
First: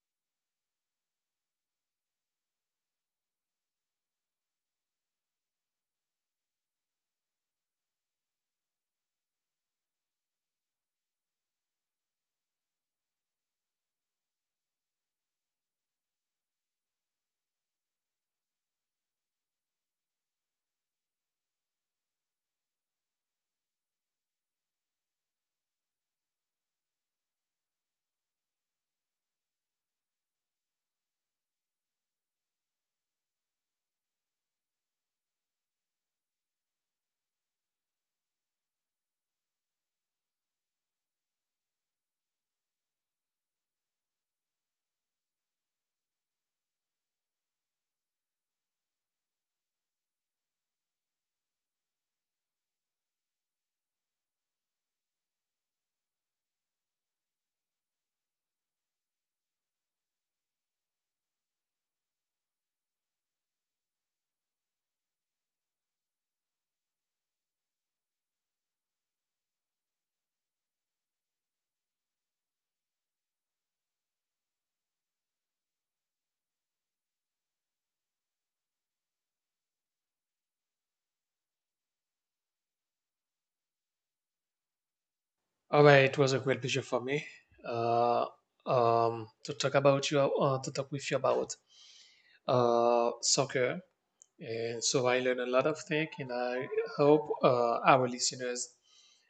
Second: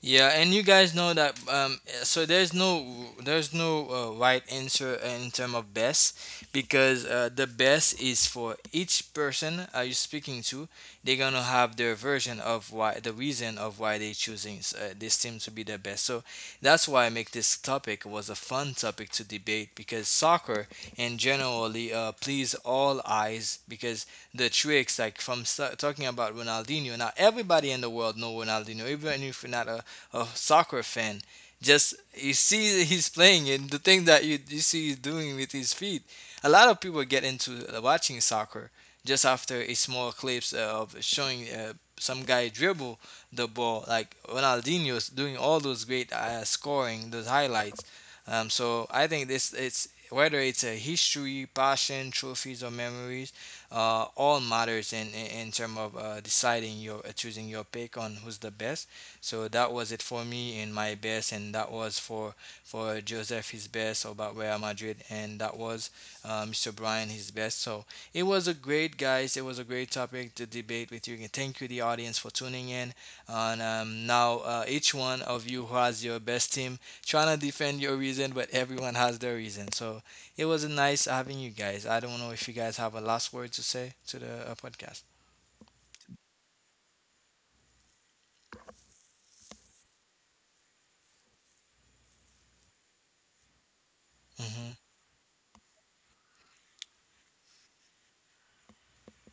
Speaker 1: Yeah, and you guys know that. So there's no, there's no right answer in term of best, because the best is for each person are you speaking to. They're gonna have their version of why the reason of why they choosing this team to be the best. So that's why I make this topic was a fun topic to debate, because soccer and generally please all eyes, because the tricks like from talking about Ronaldinho. Now everybody in the world know Ronaldinho, even if you're not a soccer fan. Just you see that he's playing and the thing that you see he's doing with his feet. A lot of people get into watching soccer just after a small clips of showing some guy dribble the ball like Ronaldinho's doing, all those great scoring those highlights. So I think this, it's whether it's a history, passion, trophies, or memories, all matters in terms of deciding your, choosing your pick on who's the best. So that was it for me and my best, and that was for Joseph his best about Real Madrid, and that was Mr. Brian his best. So it was a great guys. It was a great topic to debate with you. And thank you the audience for tuning in. And Now each one of you who has your best team, trying to defend your reason, but everyone has their reason. So it was nice having you guys. I don't know if you guys have a last word to say to the podcast.
Speaker 2: All right, it was a great pleasure for me uh, to talk with you about soccer.
Speaker 1: Hmm.
Speaker 2: And so I learned a lot of things, and I hope our listeners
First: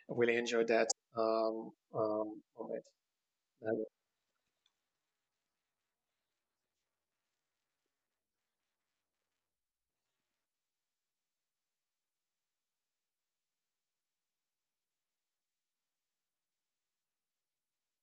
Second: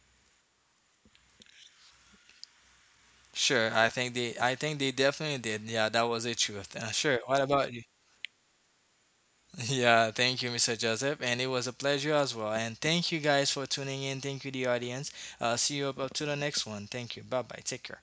Speaker 2: will enjoy that moment.
Speaker 1: Sure, I think they, I think they definitely did. Yeah, that was the truth. Sure. What about you? [LAUGHS] Yeah, thank you, Mr. Joseph, and it was a pleasure as well. And thank you guys for tuning in. Thank you, the audience. See you up, up to the next one. Thank you. Bye bye. Take care.